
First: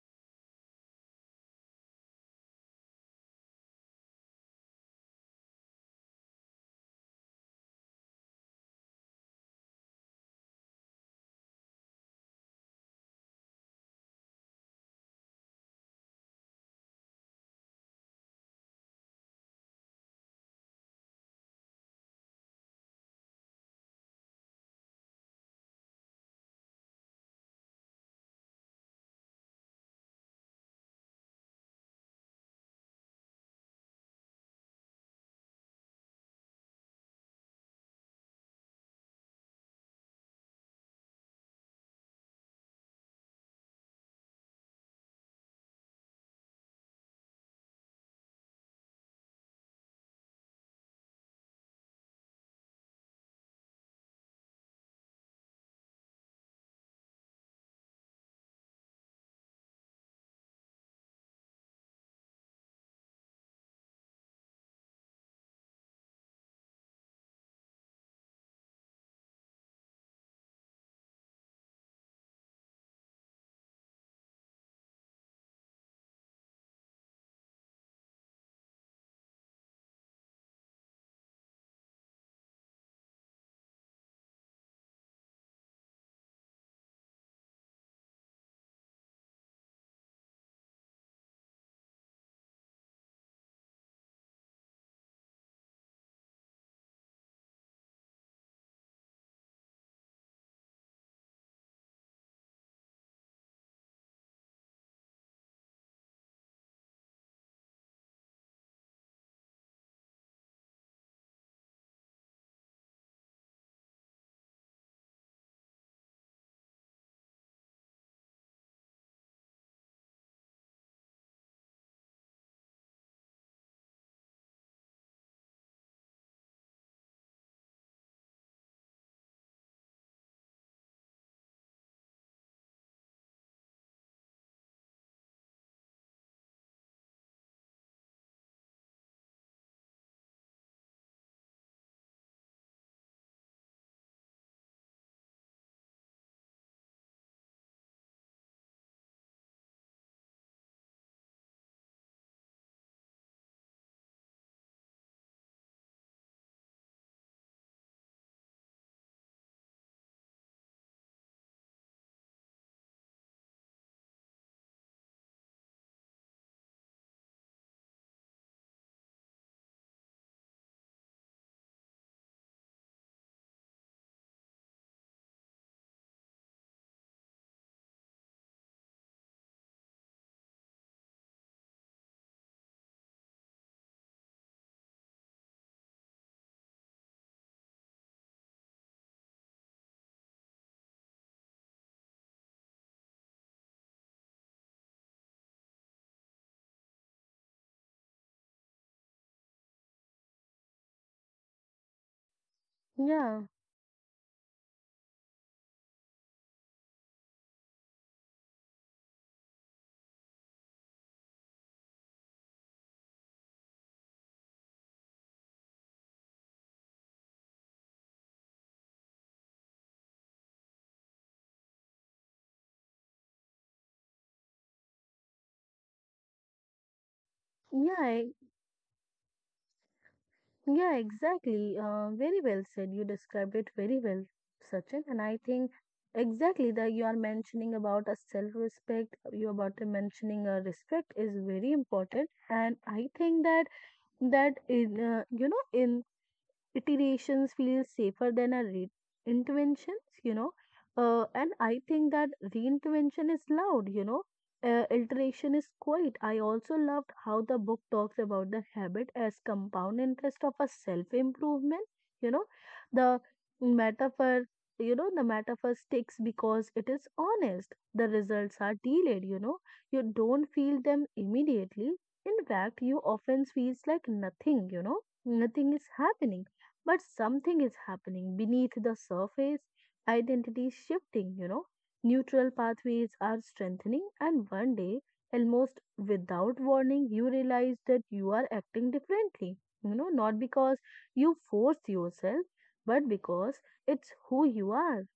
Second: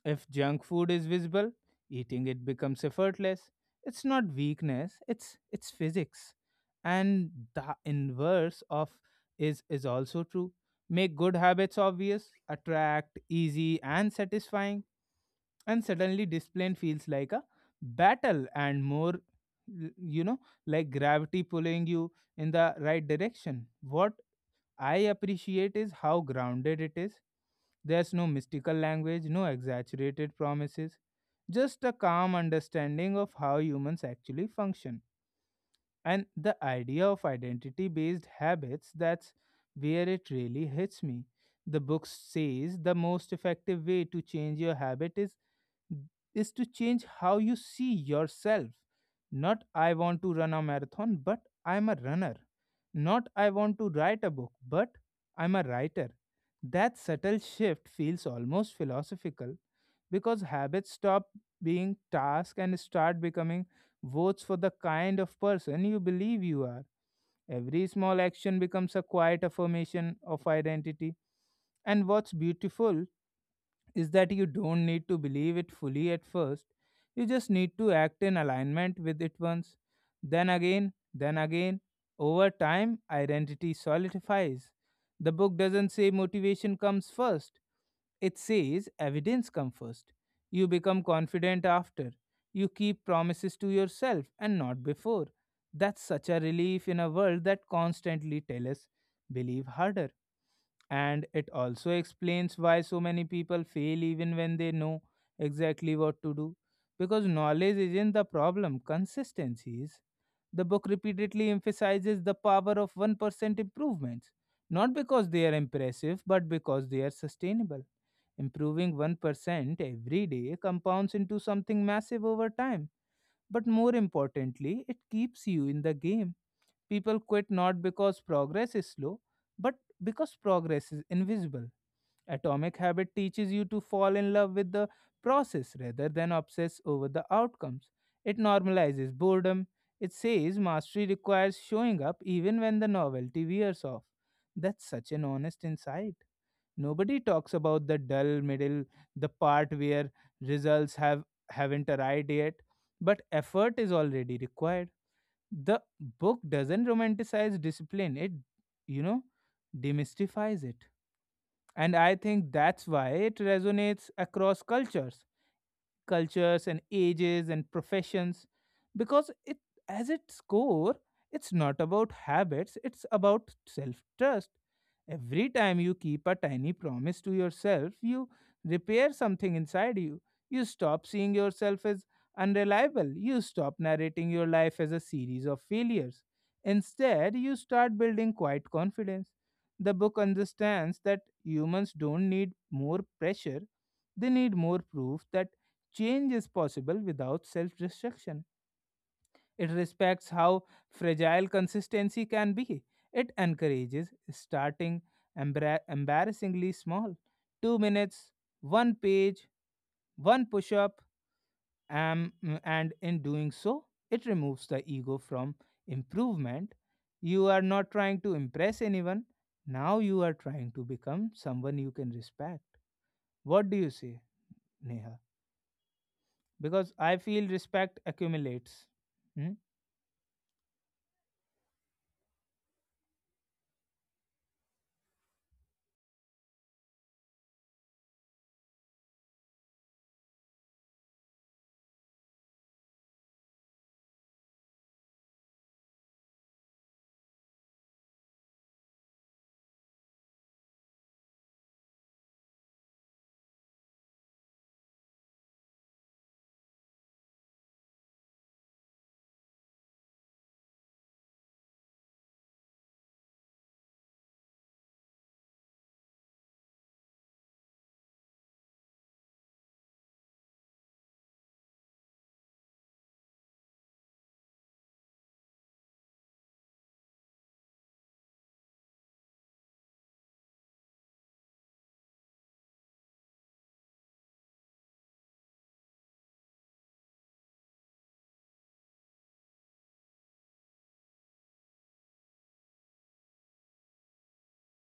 Speaker 1: If junk food is visible, eating it becomes effortless. It's not weakness, it's physics. And the inverse of is also true. Make good habits obvious, attract, easy and satisfying, and suddenly discipline feels like a battle and more like gravity pulling you in the right direction. What I appreciate is how grounded it is. There's no mystical language, no exaggerated promises, just a calm understanding of how humans actually function. And the idea of identity based habits, that's where it really hits me. The book says the most effective way to change your habit is to change how you see yourself. Not "I want to run a marathon," but "I'm a runner." Not "I want to write a book," but "I'm a writer." That subtle shift feels almost philosophical because habits stop being tasks and start becoming votes for the kind of person you believe you are. Every small action becomes a quiet affirmation of identity. And what's beautiful is that you don't need to believe it fully at first. You just need to act in alignment with it once. Then again, then again. Over time, identity solidifies. The book doesn't say motivation comes first, it says evidence comes first. You become confident after. You keep promises to yourself and not before. That's such a relief in a world that constantly tells us believe harder. And it also explains why so many people fail even when they know exactly what to do. Because knowledge isn't the problem, consistency is. The book repeatedly emphasizes the power of 1% improvements, not because they are impressive, but because they are sustainable. Improving 1% every day compounds into something massive over time, but more importantly, it keeps you in the game. People quit not because progress is slow, but because progress is invisible. Atomic Habit teaches you to fall in love with the process rather than obsess over the outcomes. It normalizes boredom. It says mastery requires showing up even when the novelty wears off. That's such an honest insight. Nobody talks about the dull middle, the part where results have haven't arrived yet, but effort is already required. The book doesn't romanticize discipline, it you know demystifies it. And I think that's why it resonates across cultures and ages and professions, because it as its core, it's not about habits, it's about self trust. Every time you keep a tiny promise to yourself, you repair something inside you. You stop seeing yourself as unreliable, you stop narrating your life as a series of failures. Instead, you start building quiet confidence. The book understands that humans don't need more pressure, they need more proof that change is possible without self destruction. It respects how fragile consistency can be. It
Speaker 2: Yeah,
Speaker 1: encourages starting embarrassingly small. 2 minutes, 1 page, 1 push up, and in doing so, it removes the ego from improvement. You are not trying to impress anyone. Now you are trying to become someone you can respect. What do you say, Neha? Because I feel respect
Speaker 2: yeah,
Speaker 1: accumulates. Hmm?
Speaker 2: yeah, exactly. Very well said. You described it very well, Sachin. And I think exactly that you are mentioning about a self-respect, you about to mentioning a respect is very important. And I think that in you know in iterations feel safer than a reinvention. And I think that reinvention is loud. Iteration is quiet. I also loved how the book talks about the habit as compound interest of a self improvement. You know, the metaphor, the metaphor sticks because it is honest. The results are delayed, you don't feel them immediately. In fact, you often feels like nothing, nothing is happening, but something is happening beneath the surface, identity is shifting. Neutral pathways are strengthening, and one day, almost without warning, you realize that you are acting differently. Not because you force yourself, but because it's who you are.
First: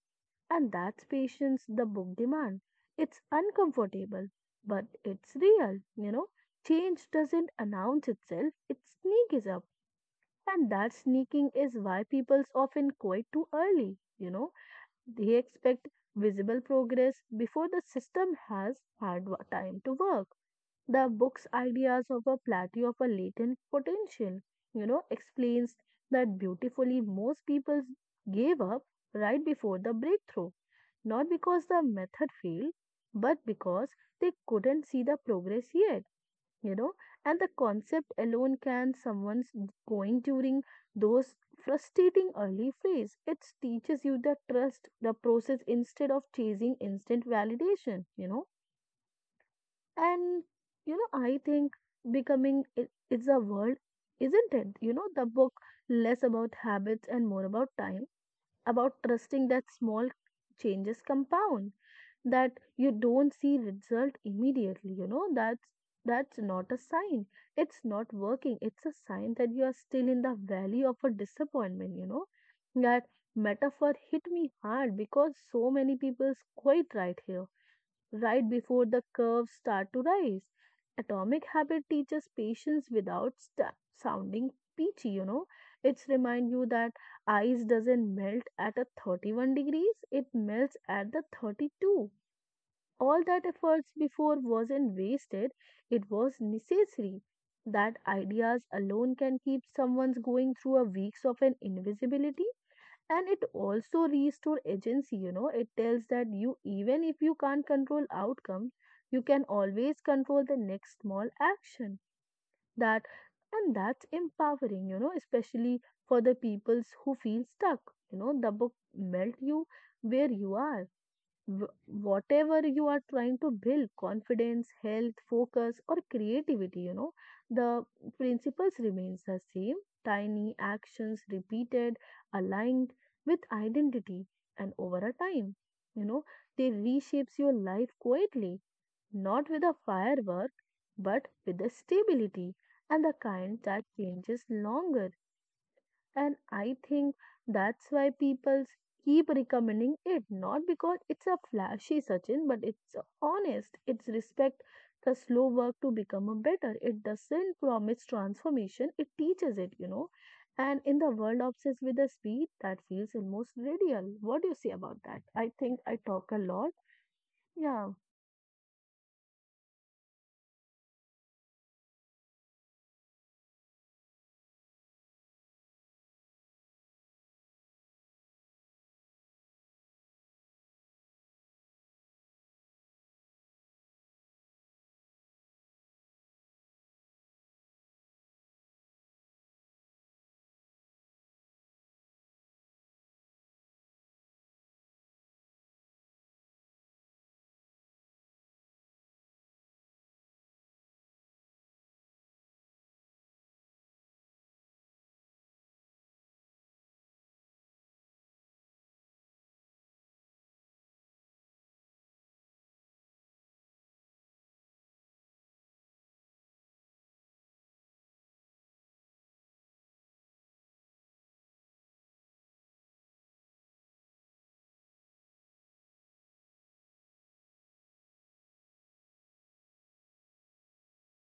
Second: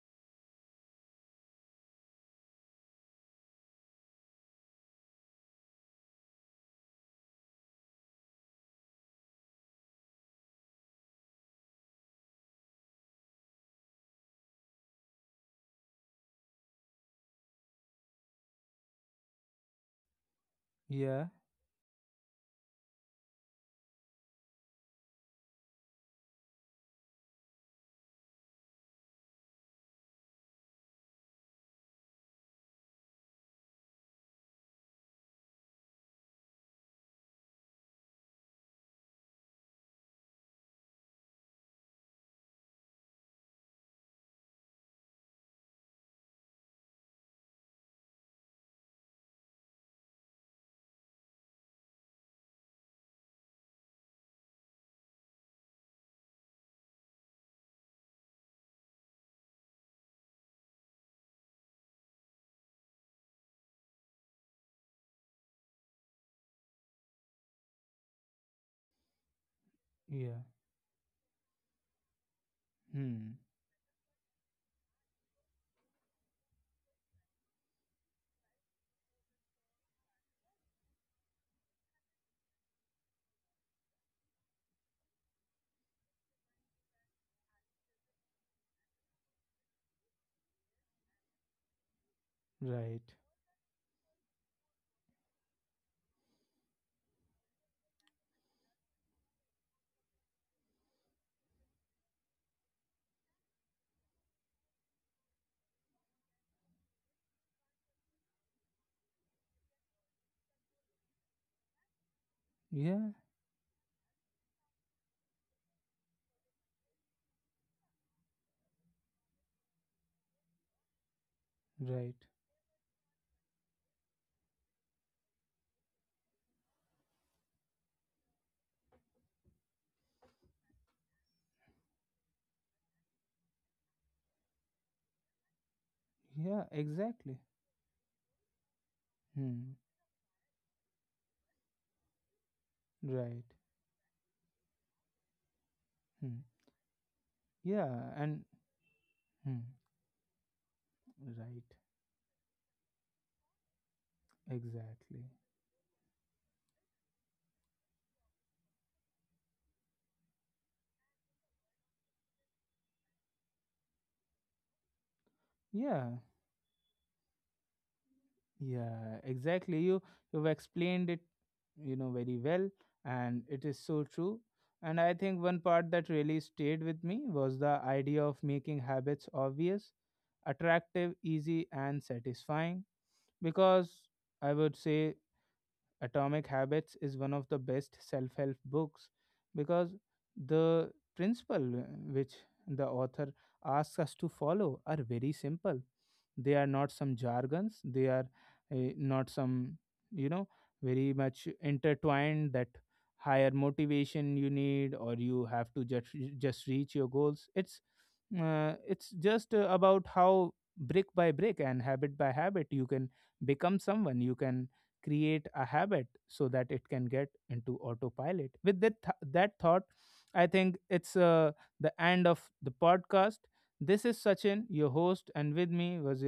Speaker 2: And that's patience the book demands. It's uncomfortable, but it's real. Change doesn't announce itself, it sneaks up, and that sneaking is why people's often quit too early. They expect visible progress before the system has had time to work. The
Speaker 1: Yeah,
Speaker 2: book's ideas of a plateau of a latent potential, explains that beautifully. Most people gave up right before the breakthrough, not because the method failed, but because they couldn't see the progress yet you know and the concept alone can someone's going during those frustrating early phase. It teaches you the trust the process instead of chasing instant validation. And I think becoming it's a word, isn't it. The book less about habits and more about time, about trusting that small changes compound, that you don't see result immediately. That's not a sign it's not working. It's a sign that you are still in the
Speaker 1: yeah.
Speaker 2: valley of a disappointment. That
Speaker 1: Hmm.
Speaker 2: metaphor hit me hard because so many people's quite right here, right before the curves start to rise. Atomic Habit teaches patience without sta sounding peachy. It's remind you that ice doesn't melt at a 31 degrees, it melts at the 32.
Speaker 1: Right.
Speaker 2: All that efforts before wasn't wasted, it was necessary. That ideas alone can keep someone going through a weeks of an invisibility, and it also restore agency. It tells that you even if you can't control outcome, you can always control the next small action. that
Speaker 1: Yeah,
Speaker 2: and that's empowering, especially for the peoples who feel stuck. The book melt you where you are.
Speaker 1: right.
Speaker 2: Whatever you are trying to build confidence health focus or creativity, the principles remains the same. Tiny actions repeated aligned with identity, and over a time you know they
Speaker 1: Yeah,
Speaker 2: reshapes your
Speaker 1: exactly.
Speaker 2: life quietly, not with
Speaker 1: Hmm.
Speaker 2: a firework but with a stability, and the
Speaker 1: Right.
Speaker 2: kind that changes longer. And
Speaker 1: Hmm.
Speaker 2: I think that's why
Speaker 1: Yeah, and
Speaker 2: people keep
Speaker 1: hmm,
Speaker 2: recommending it, not because it's a
Speaker 1: right.
Speaker 2: flashy Sachin, but it's honest. It's respect the
Speaker 1: Exactly.
Speaker 2: slow work to become a better. It doesn't promise transformation, it teaches it. And in the world obsessed with the speed, that feels almost radial. What do you say about that? I think I
Speaker 1: Yeah.
Speaker 2: talk a lot. Yeah.
Speaker 1: Yeah, exactly. You you've explained it, very well, and it is so true. And I think one part that really stayed with me was the idea of making habits obvious, attractive, easy, and satisfying, because I would say Atomic Habits is one of the best self help books because the principle which the author asks us to follow are very simple. They are not some jargons, they are not some, you know, very much intertwined that higher motivation you need or you have to just reach your goals. It's just about how brick by brick and habit by habit you can become someone. You can create a habit so that it can get into autopilot. With that thought, I think it's the end of the podcast. This is Sachin, your host, and with me was